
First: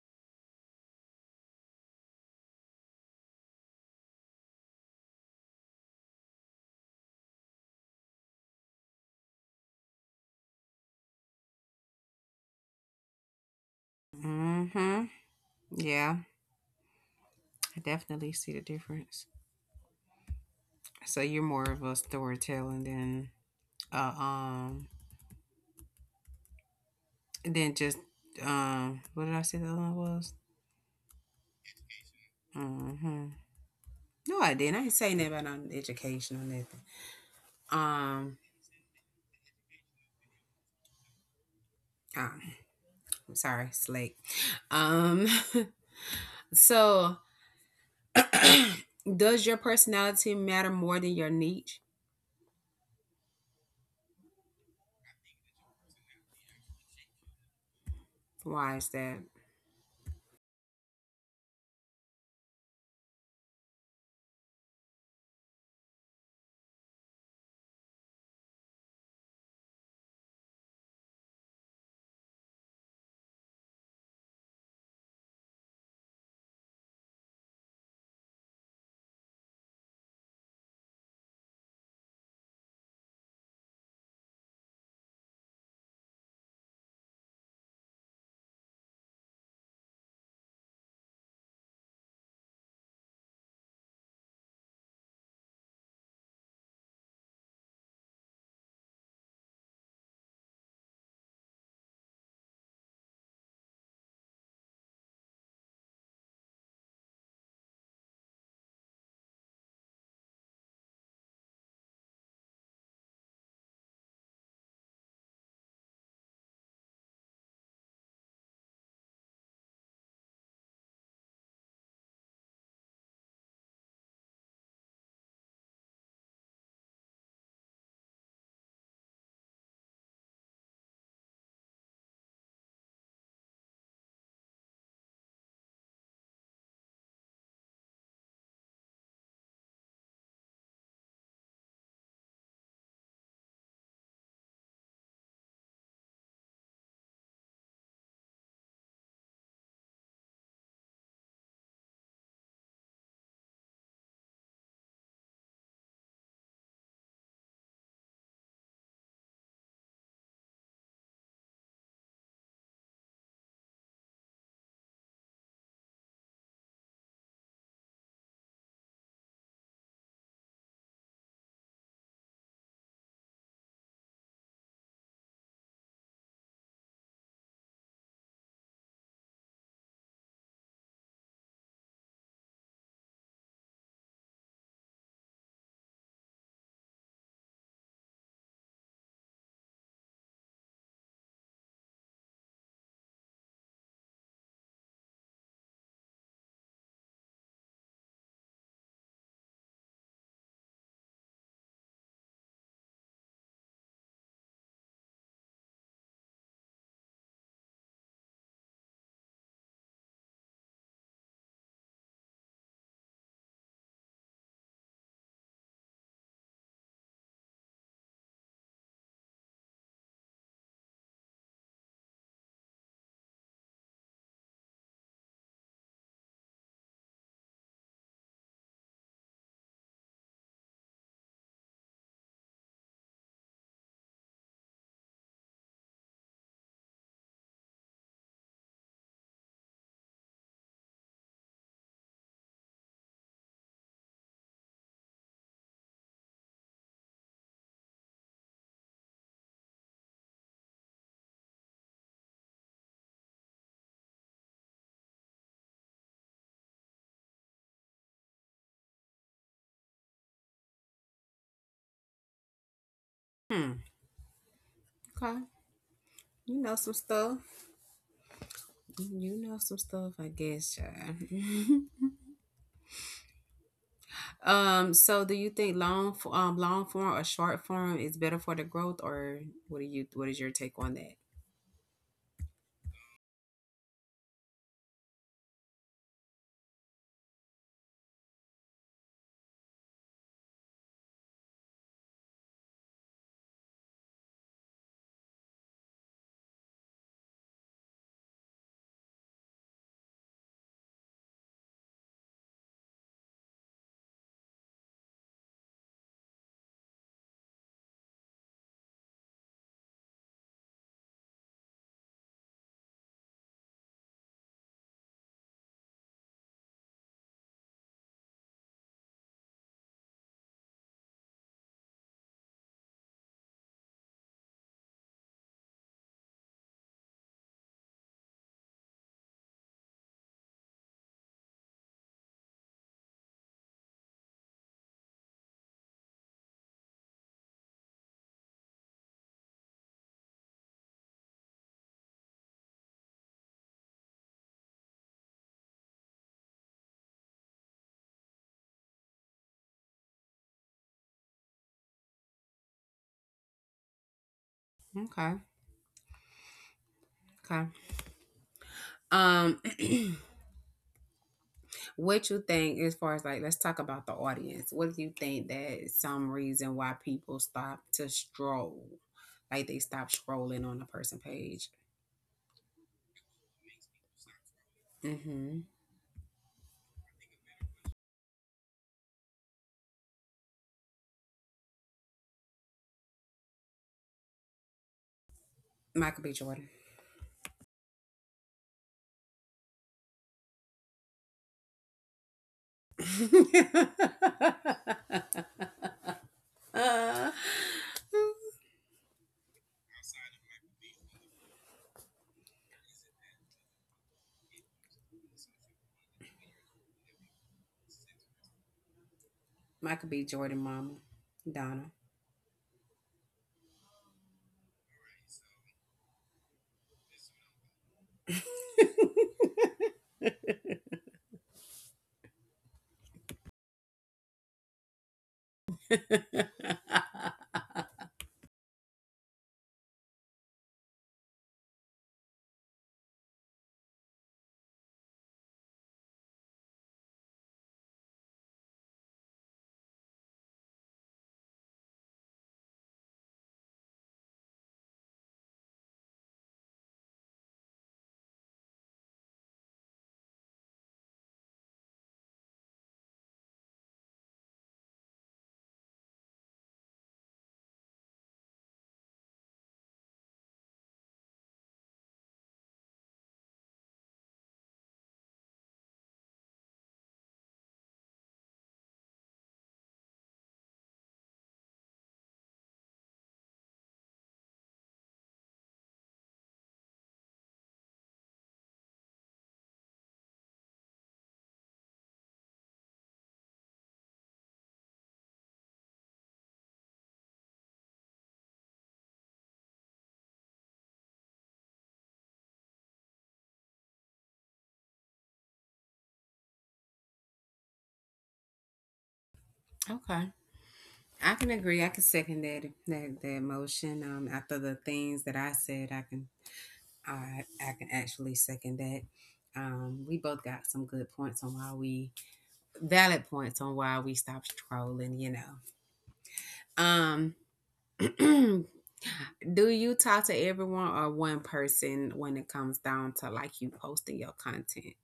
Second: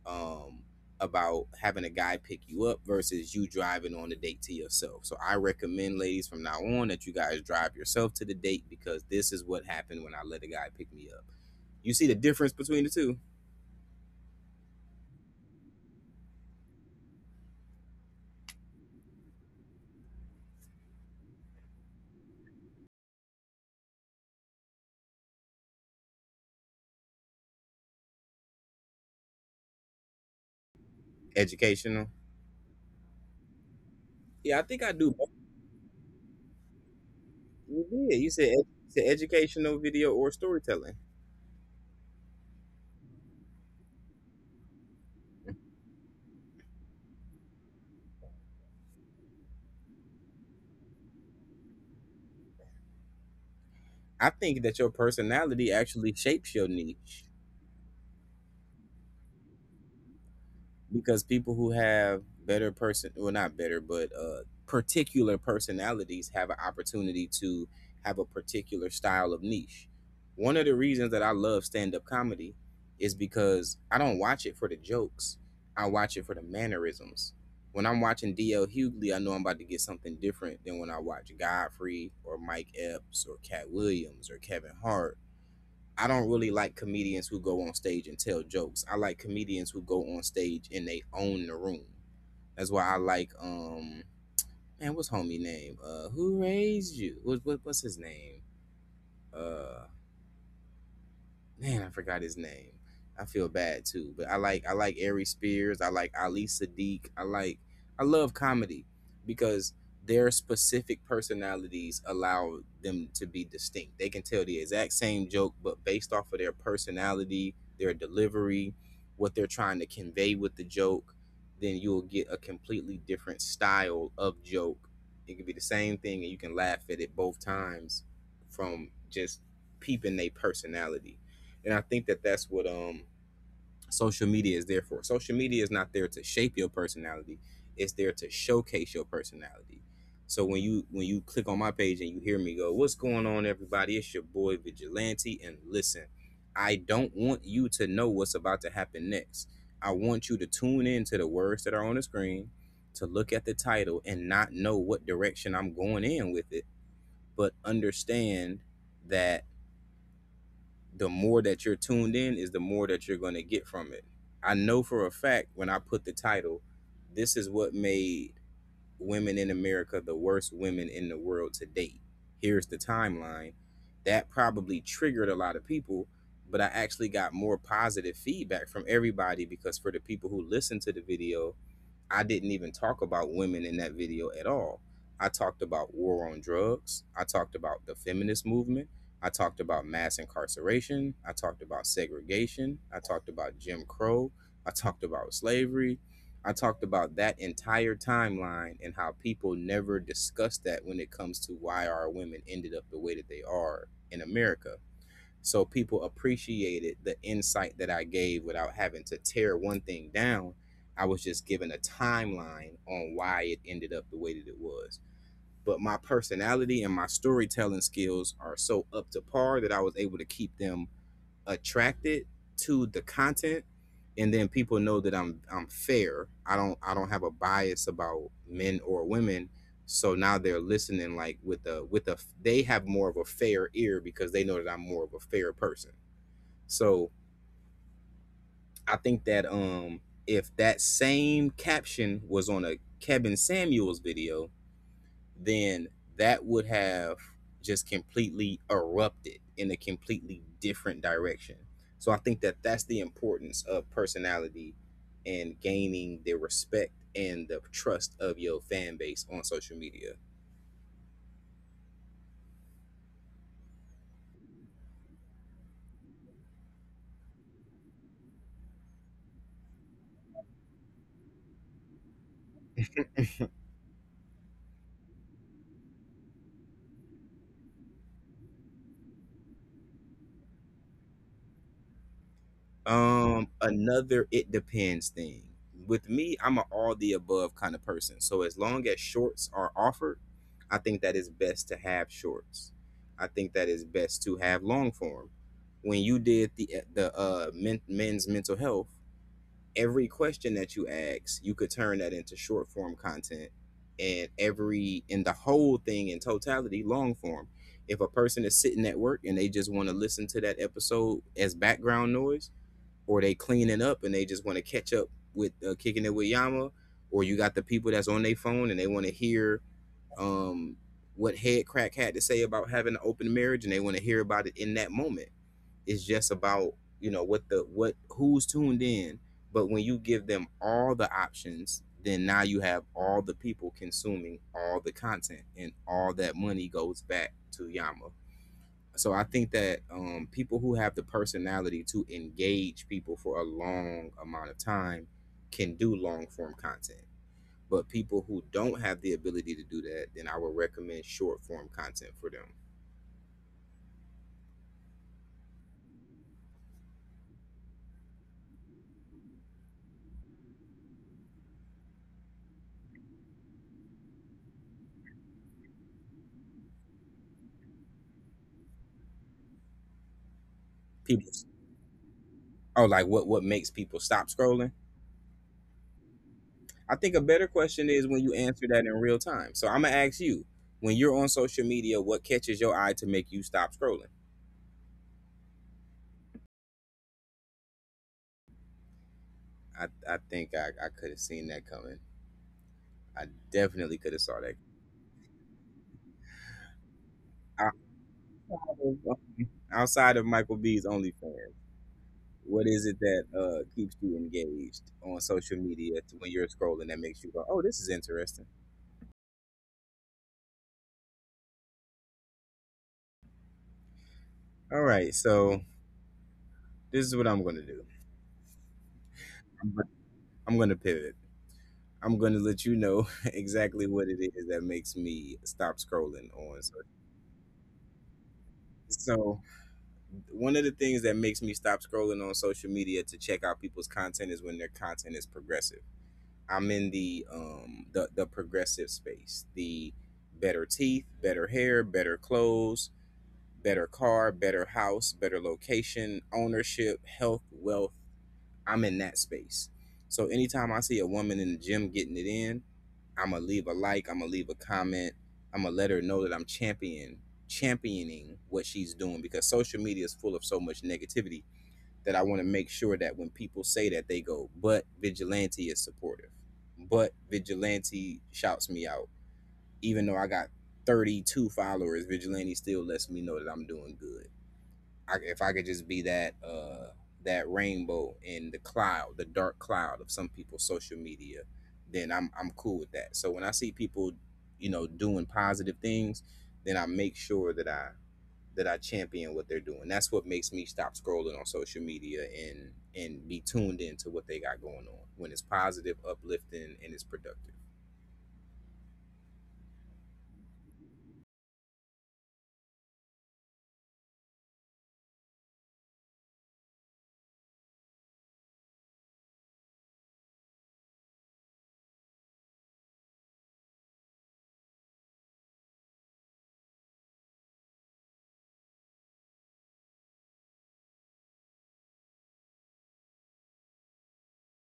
um, about having a guy pick you up versus you driving on the date to yourself. So I recommend, ladies, from now on that you guys drive yourself to the date because this is what happened when I let a guy pick me up. You see the difference between the two? Mm-hmm. Yeah, I definitely see the difference. So you're more of a storytelling uh um than just, what did I say the other one was? Educational. Hmm. No, I Yeah, I didn't. I think ain't I saying do. that about no education or nothing. You did. Um, You said educational video or storytelling. ah, sorry, slake. Um, so does your personality matter more than your niche? I think that your personality actually shapes your niche, Why is that? because people who have better person well, not better, but particular personalities have an opportunity to have a particular style of niche. One of the reasons that I love stand-up comedy is because I don't watch it for the jokes. I watch it for the mannerisms. When I'm watching DL Hughley, I know I'm about to get something different than when I watch Godfrey or Mike Epps or Cat Williams or Kevin Hart. I don't really like comedians who go on stage and tell jokes. I like comedians who go on stage and they own the room. That's why I like, man, what's homie name? Who raised you? What, what's his name? Uh man, I forgot his name. I feel bad too, but I like Ari Spears. I like Ali Sadiq. I love comedy because their specific personalities allow them to be distinct. They can tell the exact same joke, but based off of their personality, their delivery, what they're trying to convey with the joke, then you'll get a completely different style of joke. It could be the same thing, and you can laugh at it both times from just peeping their personality. And I think that that's what social media is there for. Social media is not there to shape your personality; it's there to showcase your personality. So when you click on my page and you hear me go, "What's going on, everybody? It's your boy Vigilante." And listen, I don't want you to know what's about to happen next. I want you to tune in to the words that are on the screen, to look at the title and not know what direction I'm going in with it, but understand that the more that you're tuned in is the more that you're going to get from it. I know for a fact, when I put the title, "This is what made women in America the worst women in the world to date. Here's the timeline." That probably triggered a lot of people, but I actually got more positive feedback from everybody because for the people who listened to the video, I didn't even talk about women in that video at all. I talked about war on drugs. I talked about the feminist movement. I talked about mass incarceration. I talked about segregation. I talked about Jim Crow. I talked about slavery. I talked about that entire timeline and how people never discuss that when it comes to why our women ended up the way that they are in America, so people appreciated the insight that I gave without having to tear one thing down. I was just given a timeline on why it ended up the way that it was. But my personality and my storytelling skills are so up to par that I was able to keep them attracted to the content. And then people know that I'm fair. I don't have a bias about men or women. So now they're listening like with a they have more of a fair ear because they know that I'm more of a fair person. So I think that if that same caption was on a Kevin Samuels video, then that would have just completely erupted in a completely different direction. So I think that that's the importance of personality and gaining the respect and the trust of your fan base on social media. Hmm. Okay. You know some stuff. You know some stuff, I guess. Child. So do you think long form or short form is better for the growth, or what do you, what is your take on that? Another it depends thing. With me, I'm a all the above kind of person. So as long as shorts are offered, I think that it's best to have shorts. I think that it's best to have long form. When you did the men's mental health, every question that you asked, you could turn that into short form content, and every in the whole thing in totality, long form. If a person is sitting at work and they just want to listen to that episode as background noise, or they cleaning up and they just want to catch up with kicking it with Yama, or you got the people that's on their phone and they want to hear um, what Head Crack had to say about having an open marriage and they want to hear about it in that moment. It's just about, you know, what the what who's tuned in, but when you give them all the options, then now you have all the people consuming all the content and all that money goes back to Yama. So I think that people who have the personality to engage people for a long amount of time can do long form content. But people who don't have the ability to do that, then I would recommend short form content for them. Okay. Okay. Um, what you think as far as like, let's talk about the audience. What do you think that is some reason why people stop to stroll? Like, they stop scrolling on the person People, page. oh, like what makes people stop scrolling? Mm-hmm. I think a better question is when you answer that in real time. So I'm gonna ask you, when you're on social media, what catches your eye to make you stop scrolling? Michael B. Jordan. I think I could have seen that coming. I definitely could have saw that. Uh, of- okay, outside of Michael B's OnlyFans, what is it that keeps you engaged on social media to when you're scrolling that makes you go, "Oh, this is interesting." Michael B. Jordan mama. Donna. All right, so this is what I'm gonna do. I'm, go- I'm gonna pivot. I'm gonna let you know exactly what it is that makes me stop scrolling on. So, so one of the things that makes me stop scrolling on social media to check out people's content is when their content is progressive. I'm in the the progressive space. The better teeth, better hair, better clothes, better car, better house, better location, ownership, health, wealth. I'm in that space. So anytime I see a woman in the gym getting it in, I'm gonna leave a like, I'm gonna leave a comment, I'm gonna let her know that I'm championing what she's doing because social media is full of so much negativity that I want to make sure that when people say that they go, but vigilante is supportive. But vigilante shouts me out. Even though I got 32 followers, vigilante still lets me know that I'm doing good. If I could just be that that rainbow in the cloud, the dark cloud of some people's social media, then I'm cool with that. So when I see people, you know, doing positive things, then I make sure that I champion what they're doing. That's what makes me stop scrolling on social media and be tuned into what they got going on when it's positive, uplifting, and it's productive. Okay. I can agree. I can second that, that motion. After the things that I said, I can, I can actually second that. We both got some good points on why we valid points on why we stopped trolling. You know. Um, do you talk to everyone or one person when it comes down to like you posting your content?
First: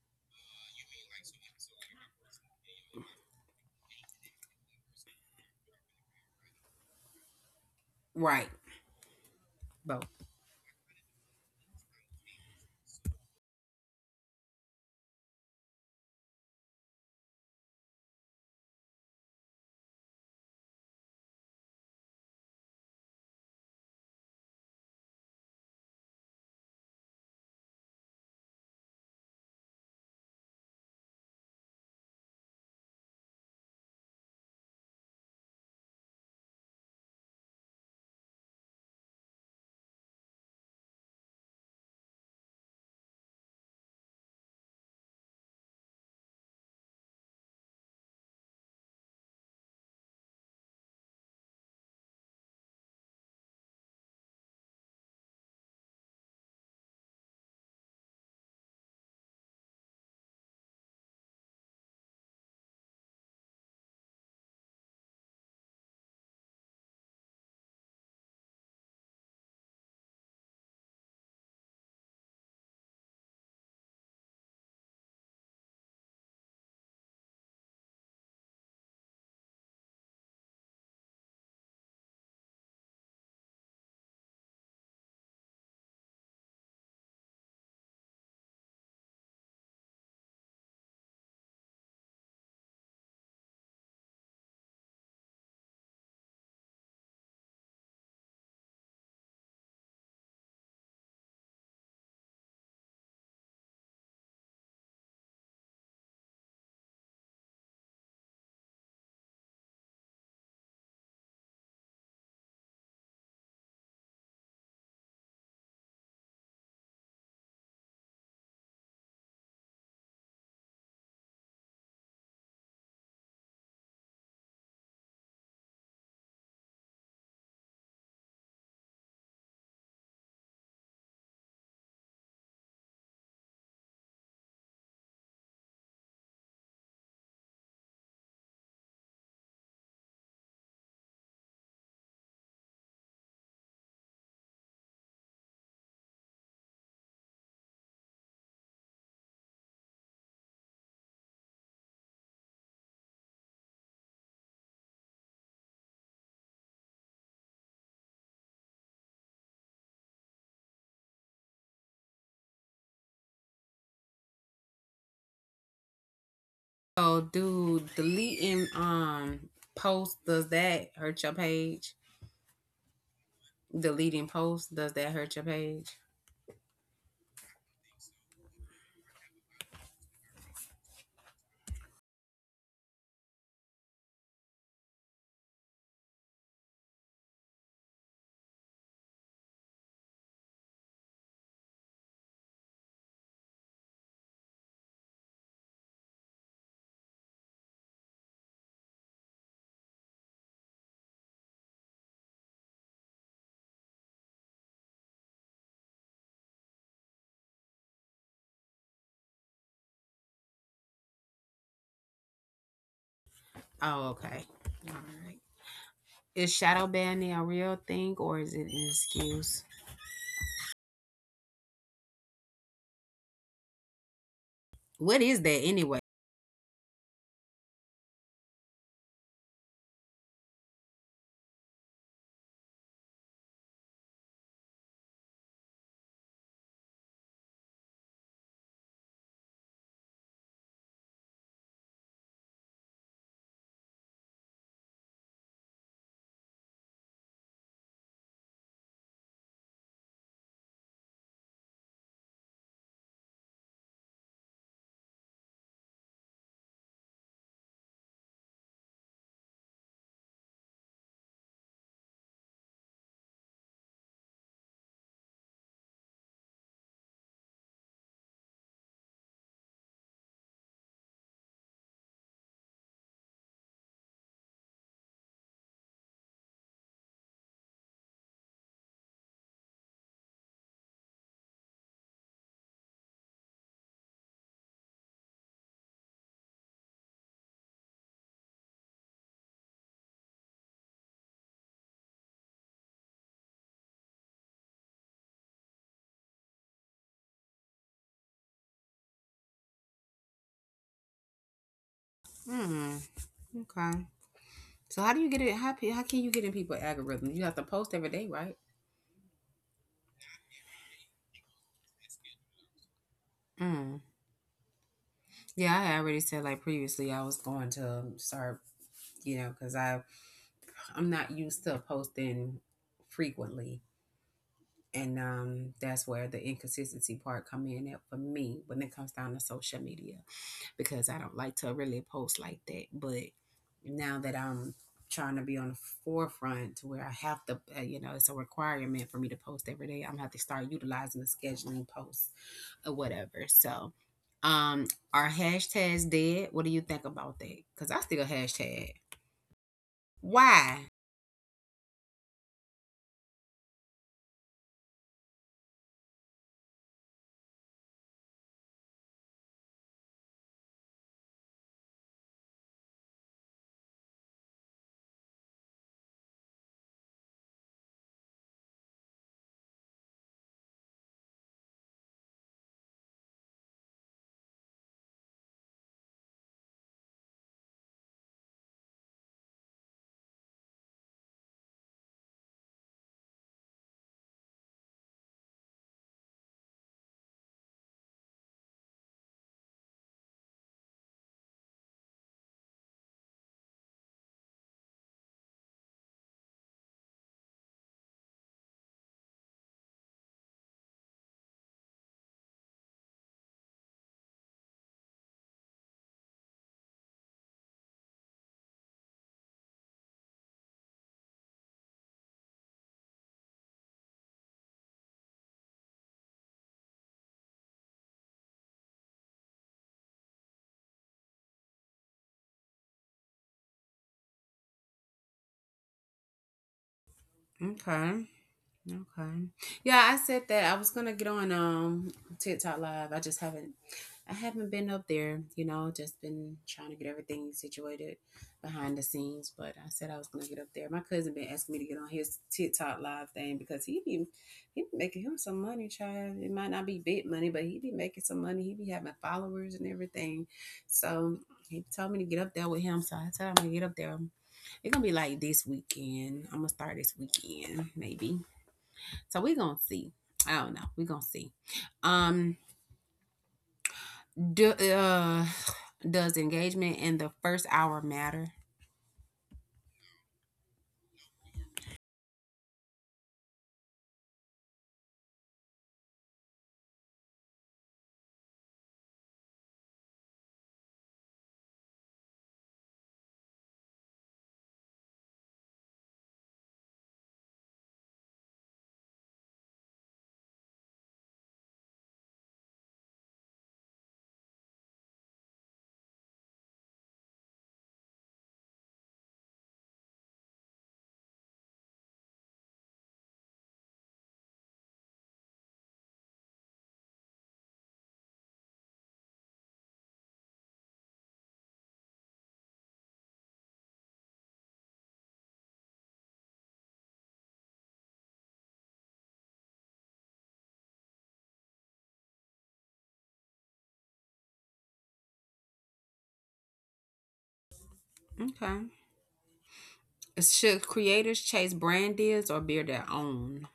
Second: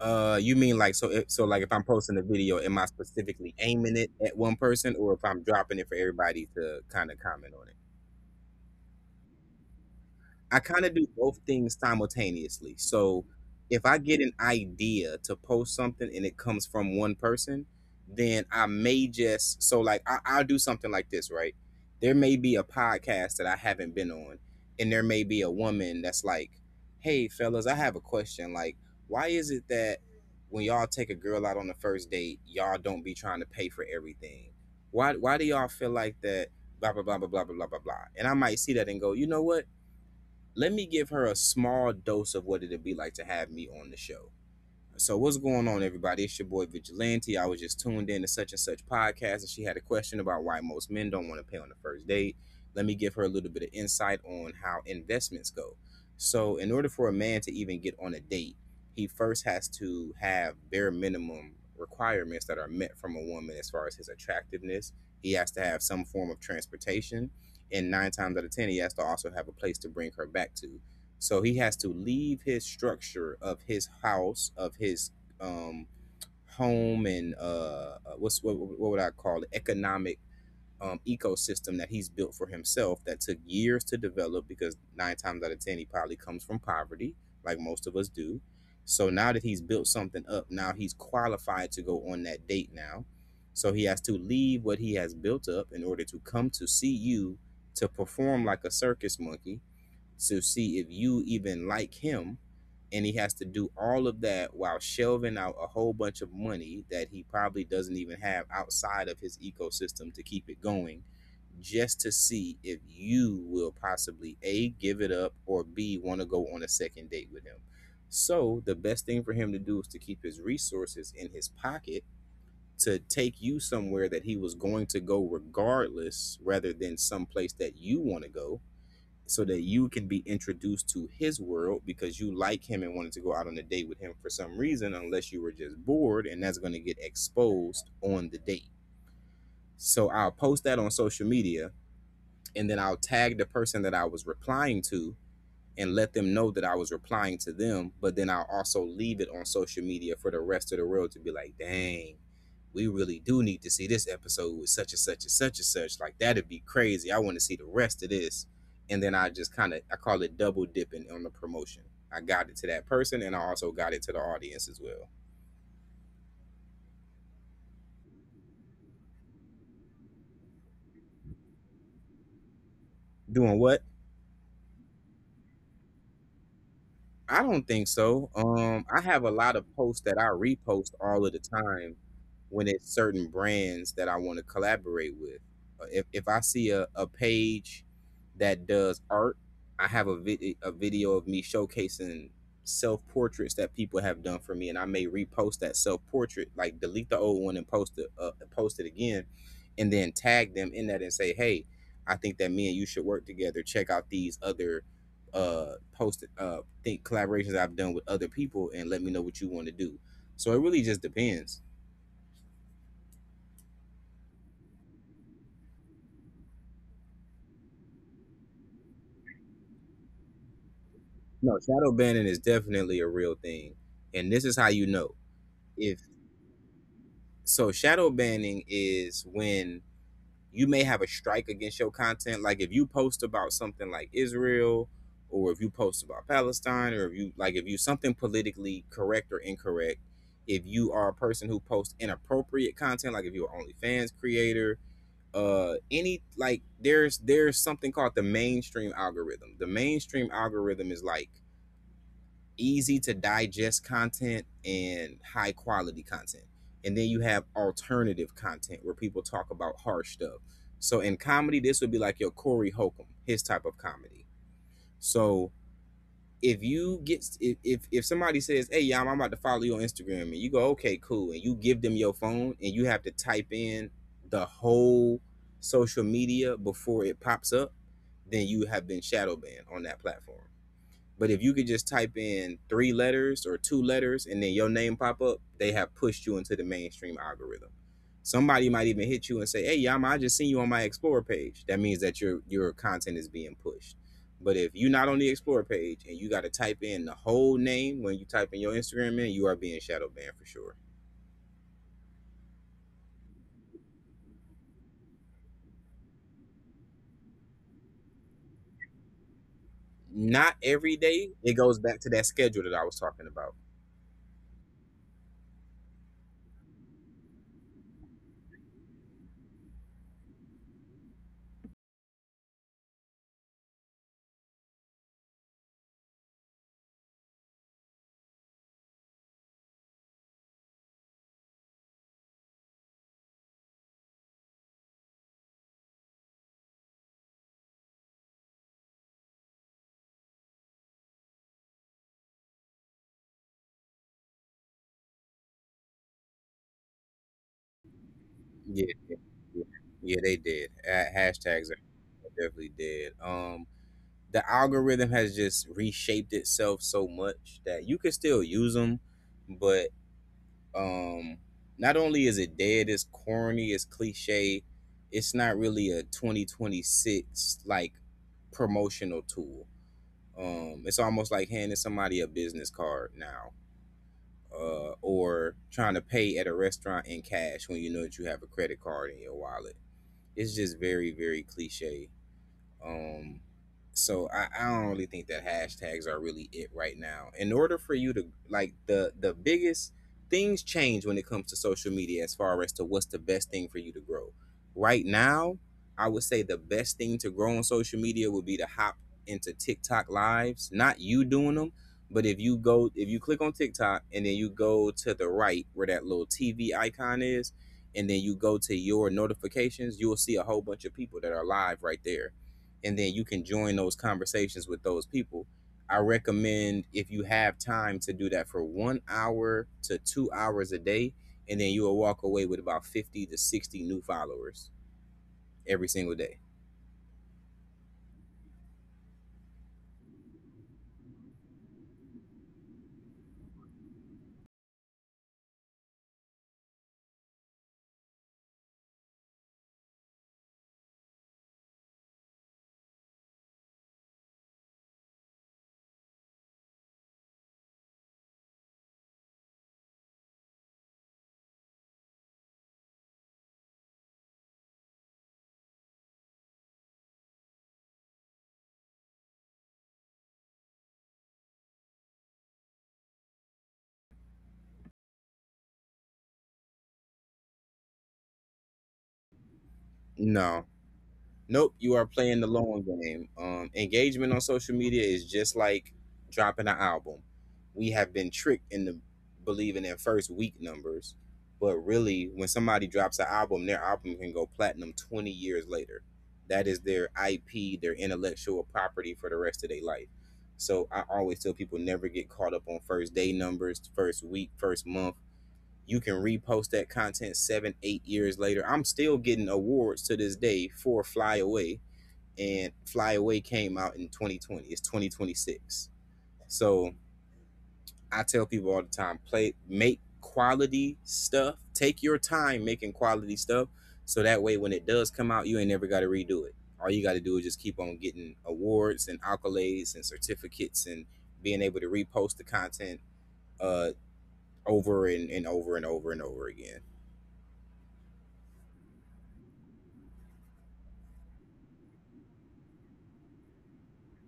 You mean like so? If, So like if I'm posting a video, am I specifically aiming it at one person, or if I'm dropping it for everybody to kind of comment on it? Right. Both. I kind of do both things simultaneously. So if I get an idea to post something and it comes from one person, then I may just so I'll do something like this, right? There may be a podcast that I haven't been on, and there may be a woman that's like, "Hey, fellas, I have a question. Like, why is it that when y'all take a girl out on the first date, y'all don't be trying to pay for everything? Why? Why do y'all feel like that? Blah blah blah blah blah blah blah blah blah." And I might see that and go, "You know what?" Let me give her a small dose of what it'd be like to have me on the show. So what's going on, everybody? It's your boy Vigilante. I was just tuned in to such and such podcast, and she had a question about why most men don't want to pay on the first date. Let me give her a little bit of insight on how investments go. So, in order for a man to even get on a date, he first has to have bare minimum requirements that are met from a woman as far as his attractiveness. He has to have some form of transportation, and nine times out of ten, he has to also have a place to bring her back to. So he has to leave his structure of his house, of his um, home, and what's what would I call it? Economic ecosystem that he's built for himself that took years to develop because nine times out of ten he probably comes from poverty, like most of us do. So now that he's built something up, now he's qualified to go on that date now. So he has to leave what he has built up in order to come to see you to perform like a circus monkey to see if you even like him. And he has to do all of that while shelving out a whole bunch of money that he probably doesn't even have outside of his ecosystem to keep it going, just to see if you will possibly A, give it up, or B, want to go on a second date with him. So the best thing for him to do is to keep his resources in his pocket to take you somewhere that he was going to go regardless rather than some place that you want to go so that you can be introduced to his world because you like him and wanted to go out on a date with him for some reason, unless you were just bored, and that's going to get exposed on the date. So I'll post that on social media and then I'll tag the person that I was replying to and let them know that I was replying to them, but then I'll also leave it on social media for the rest of the world to be like, dang, we really do need to see this episode with such and such and such and such. Like that'd be crazy. I want to see the rest of this. And then I just kind of I call it double dipping on the promotion. I got it to that person and I also got it to the audience as well. So do deleting posts, does that hurt your page? Doing what? Deleting posts, does that hurt your page? I don't think so. I have a lot of posts that I repost all of the time when it's certain brands that I want to collaborate with. If I see a page that does art, I have a a video of me showcasing self portraits that people have done for me, and I may repost that self portrait, like delete the old one and post it, post it again, and then tag them in that and say, hey, I think that me and you should work together. Check out these other posted think collaborations I've done with other people and let me know what you want to do. So it really just depends. Oh, okay. All right. Is shadow banning a real thing, or is it an excuse? No, shadow banning is definitely a real thing. And this is how you know. What If is that anyway? So shadow banning is when you may have a strike against your content. Like if you post about something like Israel or if you post about Palestine or if you something politically correct or incorrect, if you are a person who posts inappropriate content, like if you're an OnlyFans creator, any like there's something called the mainstream algorithm. The mainstream algorithm is like easy to digest content and high quality content, and then you have alternative content where people talk about harsh stuff. So in comedy this would be like your Corey Holcomb, his type of comedy. So if you get if somebody says, "Hey, yeah, I'm about to follow you on Instagram," and you go, "Okay, cool," and you give them your phone, and you have to type in the whole social media before it pops up, then you have been shadow banned on that platform. But if you could just type in three letters or two letters and then your name pop up, they have pushed you into the mainstream algorithm. Somebody might even hit you and say, "Hey, Yama, I just seen you on my Explore page." That means that your content is being pushed. But if you're not on the Explore page and you got to type in the whole name when you type in your Instagram in, you are being shadow banned for sure. Hmm, okay. So how do you get it, how can you get in people's algorithms? You have to post every day, right? Not every day. It goes back to that schedule that I was talking about. Hmm. Yeah, I already said like previously I was going to start, you know, because I'm not used to posting frequently. And that's where the inconsistency part come in at for me when it comes down to social media, because I don't like to really post like that. But now that I'm trying to be on the forefront, to where I have to, you know, it's a requirement for me to post every day, I'm gonna have to start utilizing the scheduling posts or whatever. So, are hashtags dead? What do you think about that? Because I still Yeah, hashtag. yeah, yeah they did. Why? Hashtags are definitely dead. The algorithm has just reshaped itself so much that you can still use them, but um, not only is it dead, it's corny, it's cliche, it's not really a 2026 like promotional tool. It's almost like handing somebody a business card now, or trying to pay at a restaurant in cash when you know that you have a credit card in your wallet. It's just very, very cliche, um, so I don't really think that hashtags are really it right now. In order for you to like the biggest things change when it comes to social media as far as to what's the best thing for you to grow. Right now, I would say the best thing to grow on social media would be to hop into TikTok lives. Not you doing them, but if you go if you click on TikTok and then you go to the right where that little TV icon is and then you go to your notifications, you'll see a whole bunch of people that are live right there and then you can join those conversations with those people. I recommend if you have time to do that for 1 hour to 2 hours a day, and then you will walk away with about 50 to 60 new followers every single day. Okay. Okay. Yeah, I said that I was gonna get on TikTok live. I just haven't, I haven't been up there, you know, just been trying to get everything situated behind the scenes. But I said I was gonna get up there. My cousin been asking me to get on his TikTok live thing, because he be making him some money, child. It might not be big money, but he be making some money. He be having followers and everything. So he told me to get up there with him. So I said I'm gonna get up there. It's gonna be like this weekend. I'm gonna start this weekend, maybe. So we're gonna see. I don't know. We're gonna see. Um, do, uh, does engagement in the first hour matter? No, Nope, you are playing the long game. Engagement on social media is just like dropping an album. We have been tricked into believing in first week numbers, but really, when somebody drops an album, their album can go platinum 20 years later. That is their IP, their intellectual property for the rest of their life. So I always tell people never get caught up on first day numbers, first week, first month you can repost that content seven, 8 years later. I'm still getting awards to this day for Fly Away, and Fly Away came out in 2020. It's 2026. So I tell people all the time, play, make quality stuff. Take your time making quality stuff, so that way when it does come out, you ain't never got to redo it. All you got to do is just keep on getting awards and accolades and certificates and being able to repost the content uh, over and over and over and over again. Okay. Should creators chase brand deals or build their own?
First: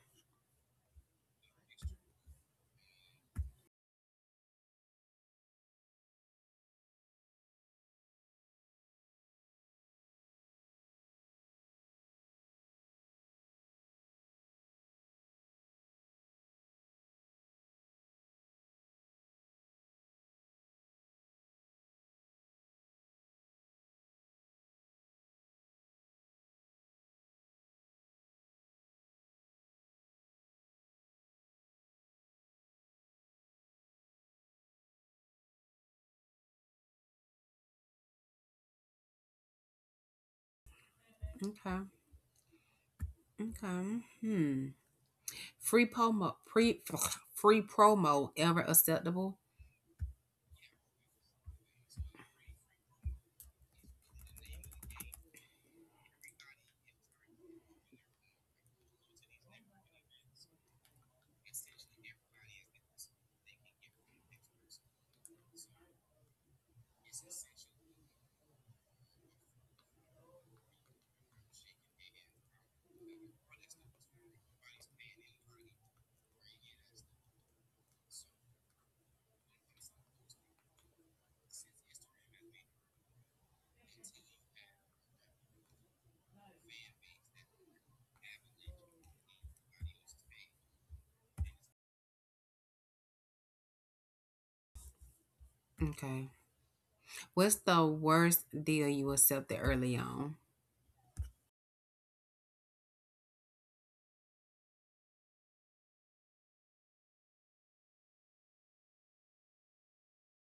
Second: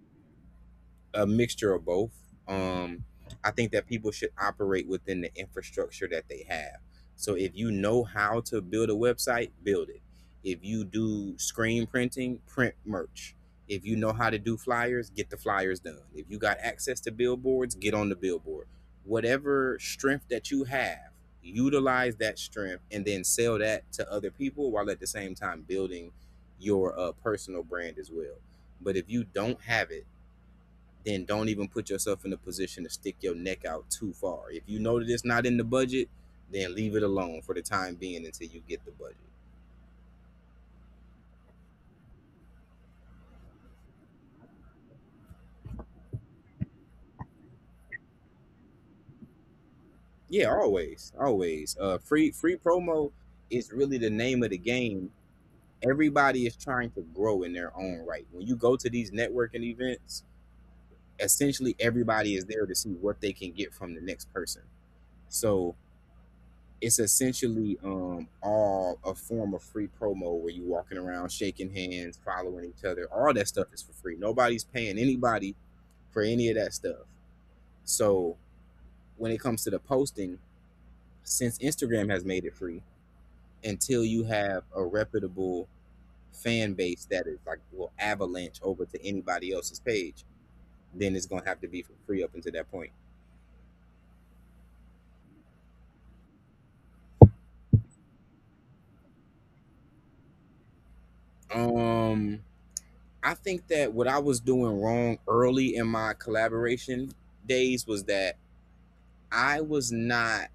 A mixture of both. Um, I think that people should operate within the infrastructure that they have. So if you know how to build a website, build it. If you do screen printing, print merch. If you know how to do flyers, get the flyers done. If you got access to billboards, get on the billboard. Whatever strength that you have, utilize that strength and then sell that to other people while at the same time building your personal brand as well. But if you don't have it, then don't even put yourself in a position to stick your neck out too far. If you know that it's not in the budget, then leave it alone for the time being until you get the budget. Okay. Okay. Hmm. Free promo. Free promo ever acceptable? Yeah, always, always. Free promo is really the name of the game. Everybody is trying to grow in their own right. When you go to these networking events, essentially everybody is there to see what they can get from the next person. So it's essentially all a form of free promo where you walking around shaking hands following each other, all that stuff is for free. Nobody's paying anybody for any of that stuff. So when it comes to the posting, since Instagram has made it free, until you have a reputable fan base that is like will avalanche over to anybody else's page, then it's gonna have to be for free up until that point. Okay. What's the worst deal you accepted early on? um I think that what I was doing wrong early in my collaboration days was that I was not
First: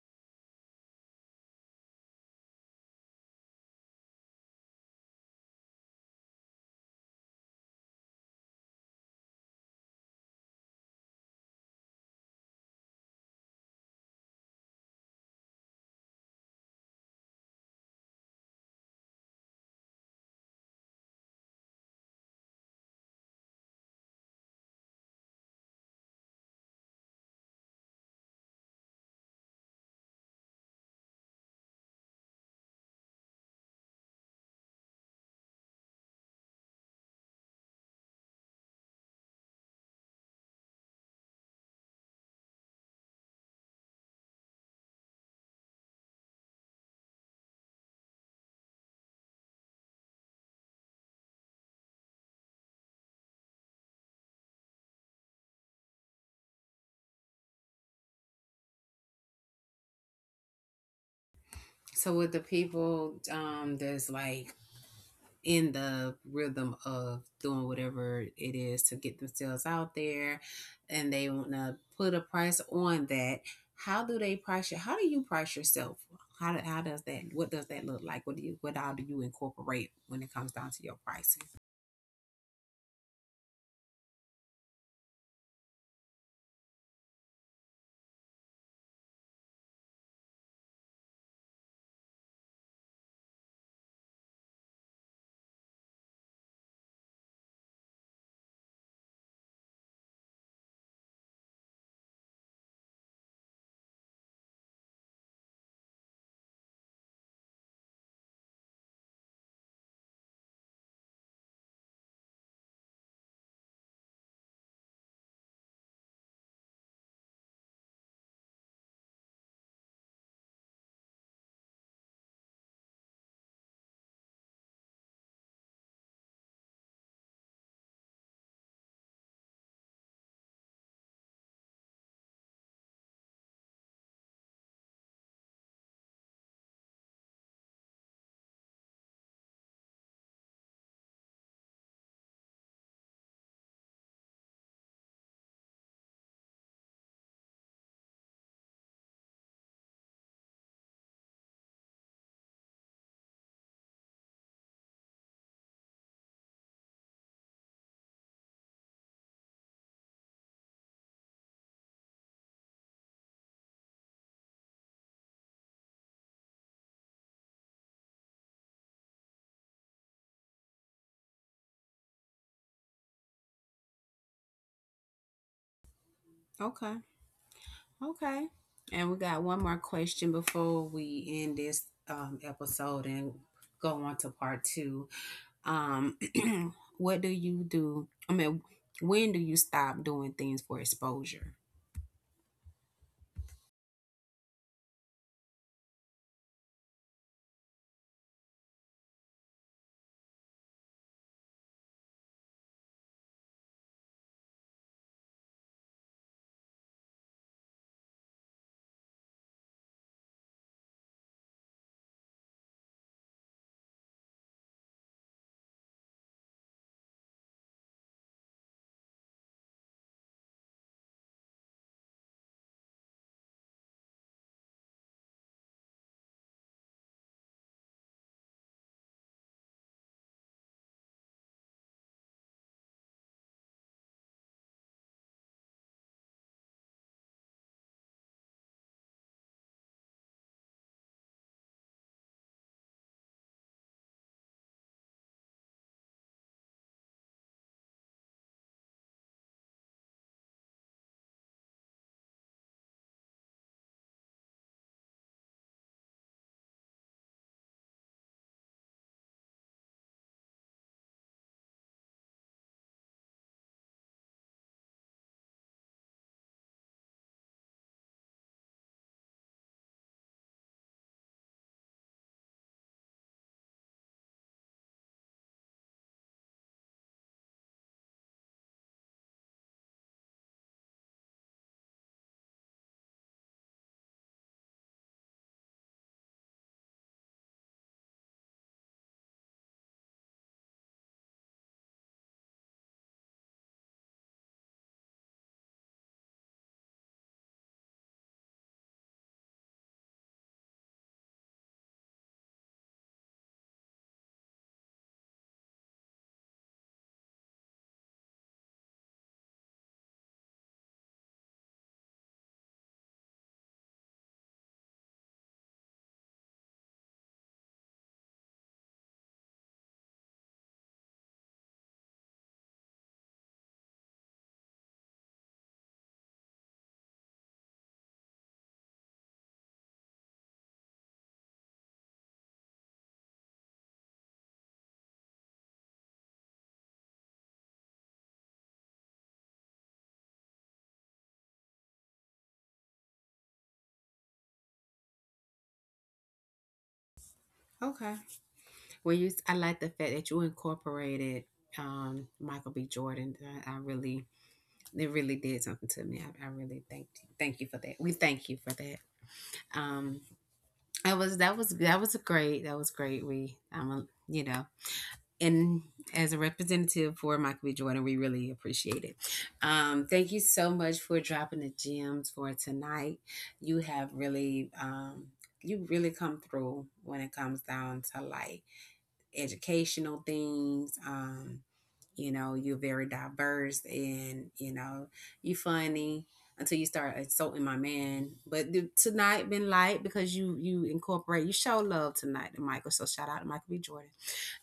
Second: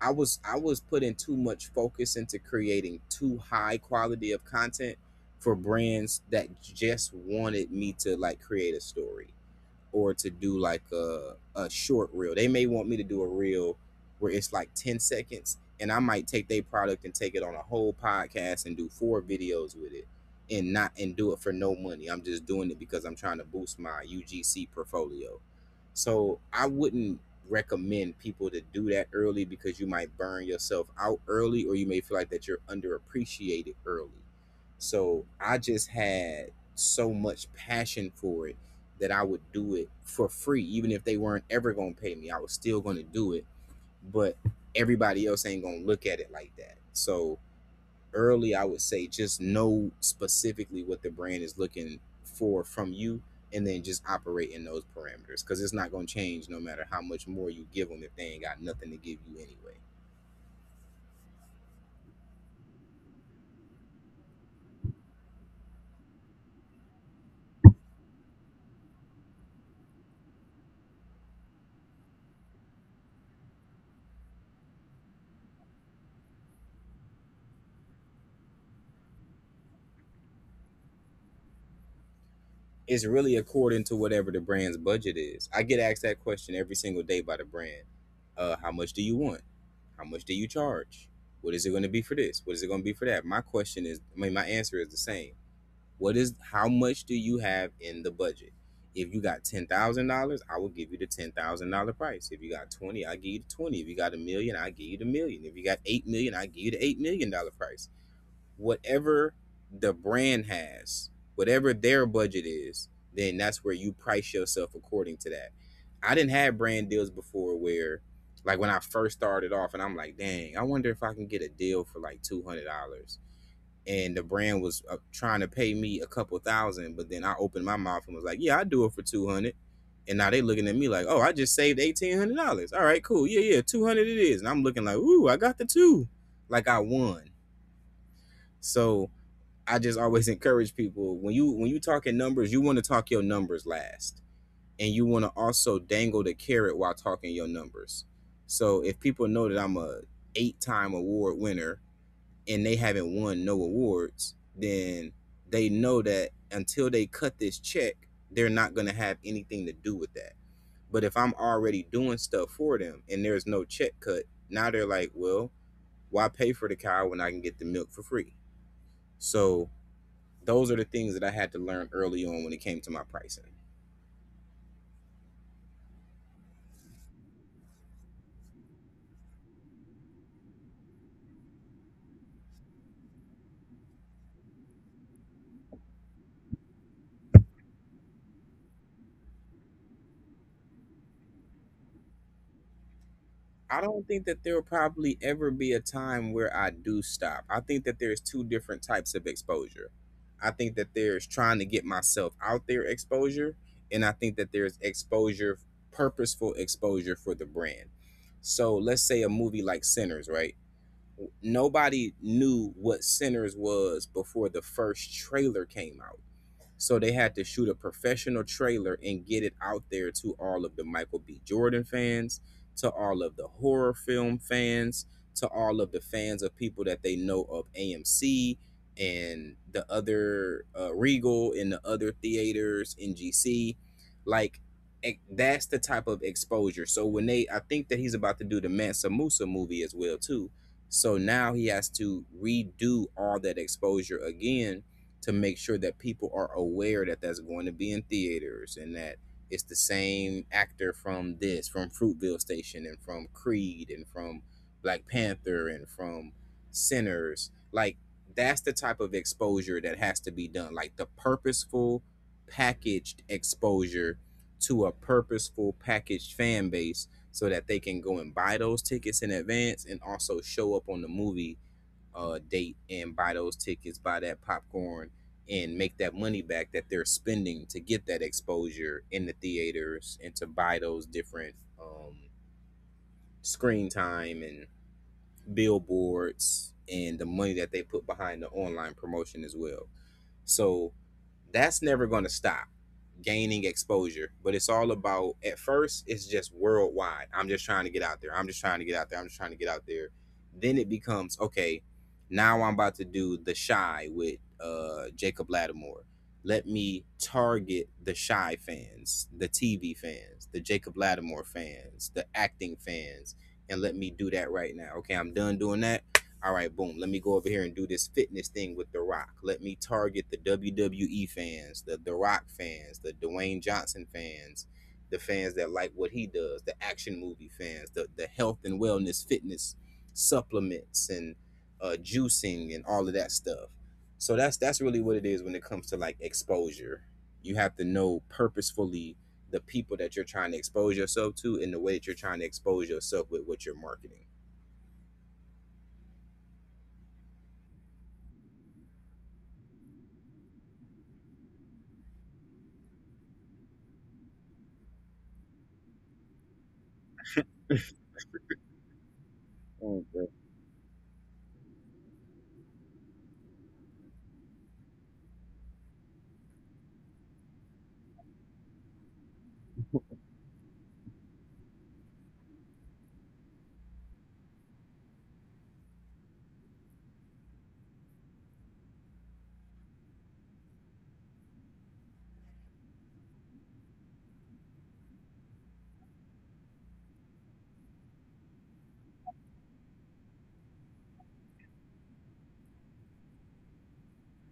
I was I was putting too much focus into creating too high quality of content for brands that just wanted me to like create a story or to do like a short reel. They may want me to do a reel where it's like 10 seconds and I might take their product and take it on a whole podcast and do 4 videos with it and do it for no money. I'm just doing it because I'm trying to boost my UGC portfolio. So I wouldn't recommend people to do that early because you might burn yourself out early or you may feel like that you're underappreciated early. So I just had so much passion for it that I would do it for free, even if they weren't ever gonna pay me. I was still gonna do it, but everybody else ain't gonna look at it like that. So early, I would say just know specifically what the brand is looking for from you, and then just operate in those parameters because it's not gonna change no matter how much more you give them if they ain't got nothing to give you anyway. So with the people that's like in the rhythm of doing whatever it is to get themselves out there and they want to put a price on that, how do they price you? How do you price yourself? How does that, what does that look like? What do you, what all do you incorporate when it comes down to your pricing? It's really according to whatever the brand's budget is. I get asked that question every single day by the brand. How much do you want? How much do you charge? What is it going to be for this? What is it going to be for that? My question is, I mean, my answer is the same. What is How much do you have in the budget? If you got $10,000, I will give you the $10,000 price. If you got 20, I give you the 20. If you got a million, I give you the million. If you got 8 million, I give you the $8 million price. Whatever the brand has, whatever their budget is, then that's where you price yourself according to that. I didn't have brand deals before where like when I first started off and I'm like, "Dang, I wonder if I can get a deal for like $200." And the brand was trying to pay me a couple thousand, but then I opened my mouth and was like, "Yeah, I do it for 200." And now they looking at me like, "Oh, I just saved $1800." All right, cool. Yeah, yeah, 200 it is. And I'm looking like, "Ooh, I got the two. Like I won." So, I just always encourage people, when you talking numbers, you want to talk your numbers last, and you want to also dangle the carrot while talking your numbers. So if people know that I'm a 8 time award winner and they haven't won no awards, then they know that until they cut this check, they're not gonna have anything to do with that. But if I'm already doing stuff for them and there's no check cut, now they're like, well, why pay for the cow when I can get the milk for free? So those are the things that I had to learn early on when it came to my pricing. Okay, okay. And we got one more question before we end this, episode and go on to part two. Um, what do you do, I mean, when do you stop doing things for exposure? I don't think that there will probably ever be a time where I do stop. I think that there's two different types of exposure. I think that there's trying to get myself out there exposure, and I think that there's exposure, purposeful exposure for the brand. So let's say a movie like Sinners, right? Nobody knew what Sinners was before the first trailer came out. So they had to shoot a professional trailer and get it out there to all of the Michael B. Jordan fans, to all of the horror film fans, to all of the fans of people that they know of AMC and the other Regal and the other theaters, NGC. Like, that's the type of exposure. So I think that he's about to do the Mansa Musa movie as well too. So now he has to redo all that exposure again to make sure that people are aware that that's going to be in theaters and that it's the same actor from this, from Fruitville Station and from Creed and from Black Panther and from Sinners. Like that's the type of exposure that has to be done. Like the purposeful packaged exposure to a purposeful packaged fan base so that they can go and buy those tickets in advance and also show up on the movie date and buy those tickets, buy that popcorn, and make that money back that they're spending to get that exposure in the theaters and to buy those different um, screen time and billboards and the money that they put behind the online promotion as well. So that's never going to stop gaining exposure. But it's all about, at first, it's just worldwide. I'm just trying to get out there. I'm just trying to get out there. I'm just trying to get out there. Then it becomes, okay, now I'm about to do The Shy with Jacob Lattimore. Let me target the Shy fans, the TV fans, the Jacob Lattimore fans, the acting fans, and let me do that right now. Okay, I'm done doing that. All right, boom, let me go over here and do this fitness thing with The Rock. Let me target the WWE fans, the Rock fans, the Dwayne Johnson fans, the fans that like what he does, the action movie fans, the health and wellness fitness supplements and juicing and all of that stuff. So that's really what it is when it comes to like exposure. You have to know purposefully the people that you're trying to expose yourself to and the way that you're trying to expose yourself with what you're marketing. Okay, well, you I like the fact that you incorporated, um, Michael B. Jordan. I really, it really did something to me. I really thank you, thank you for that. We thank you for that. Um, Mm-hmm. I was that was, that was a great, that was great. We I'm a, you know, and as a representative for Michael B. Jordan, we really appreciate it. Thank you so much for dropping the gems for tonight. You have really, you really come through when it comes down to life, educational things. You know, you're very diverse, and, you know, you funny until you start assaulting my man. But tonight been light because you incorporate, you show love tonight to Michael. So shout out to Michael B. Jordan.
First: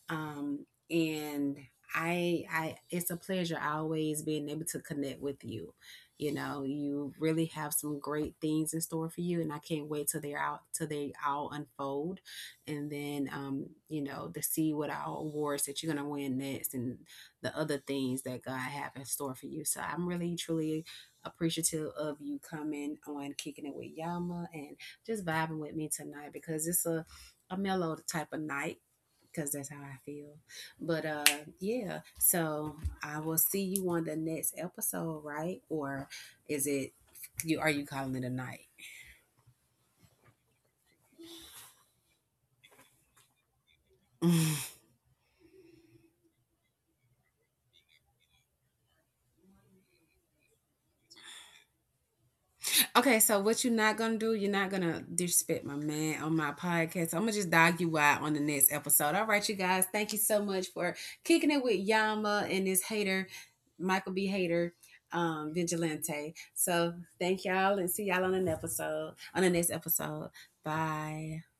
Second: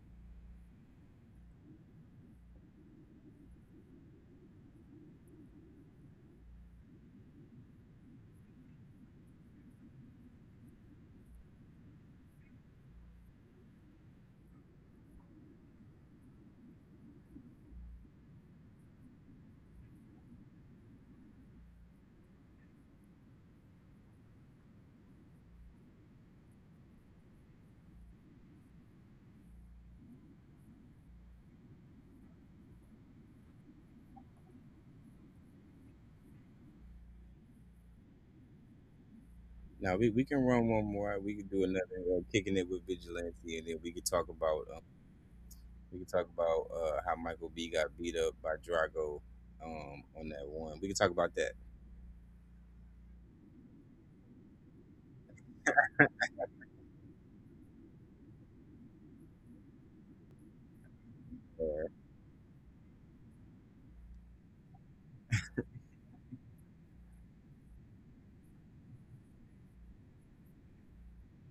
Um, and I it's a pleasure always being able to connect with you. You know, you really have some great things in store for you, and I can't wait till they're out, till they all unfold, and then, you know, to see what our awards that you're gonna win next and the other things that God have in store for you. So I'm really truly appreciative of you coming on Kicking It with Yama and just vibing with me tonight, because it's a mellow type of night, because that's how I feel. But uh, yeah, so I will see you on the next episode, right? Or is it, you are, you calling it a night? We can run one more. We can do another kicking it with vigilante, and then we could talk about how Michael B got beat up by Drago on that one. We could talk about that. Okay, so what you're not gonna do, you're not gonna disrespect my man on my podcast. I'm gonna just dog you out on the next episode. All right, you guys, thank you so much for kicking it with uh, Yama and this hater, Michael B. Hater, Vigilante. So thank y'all and see y'all on an episode on the next episode. Bye.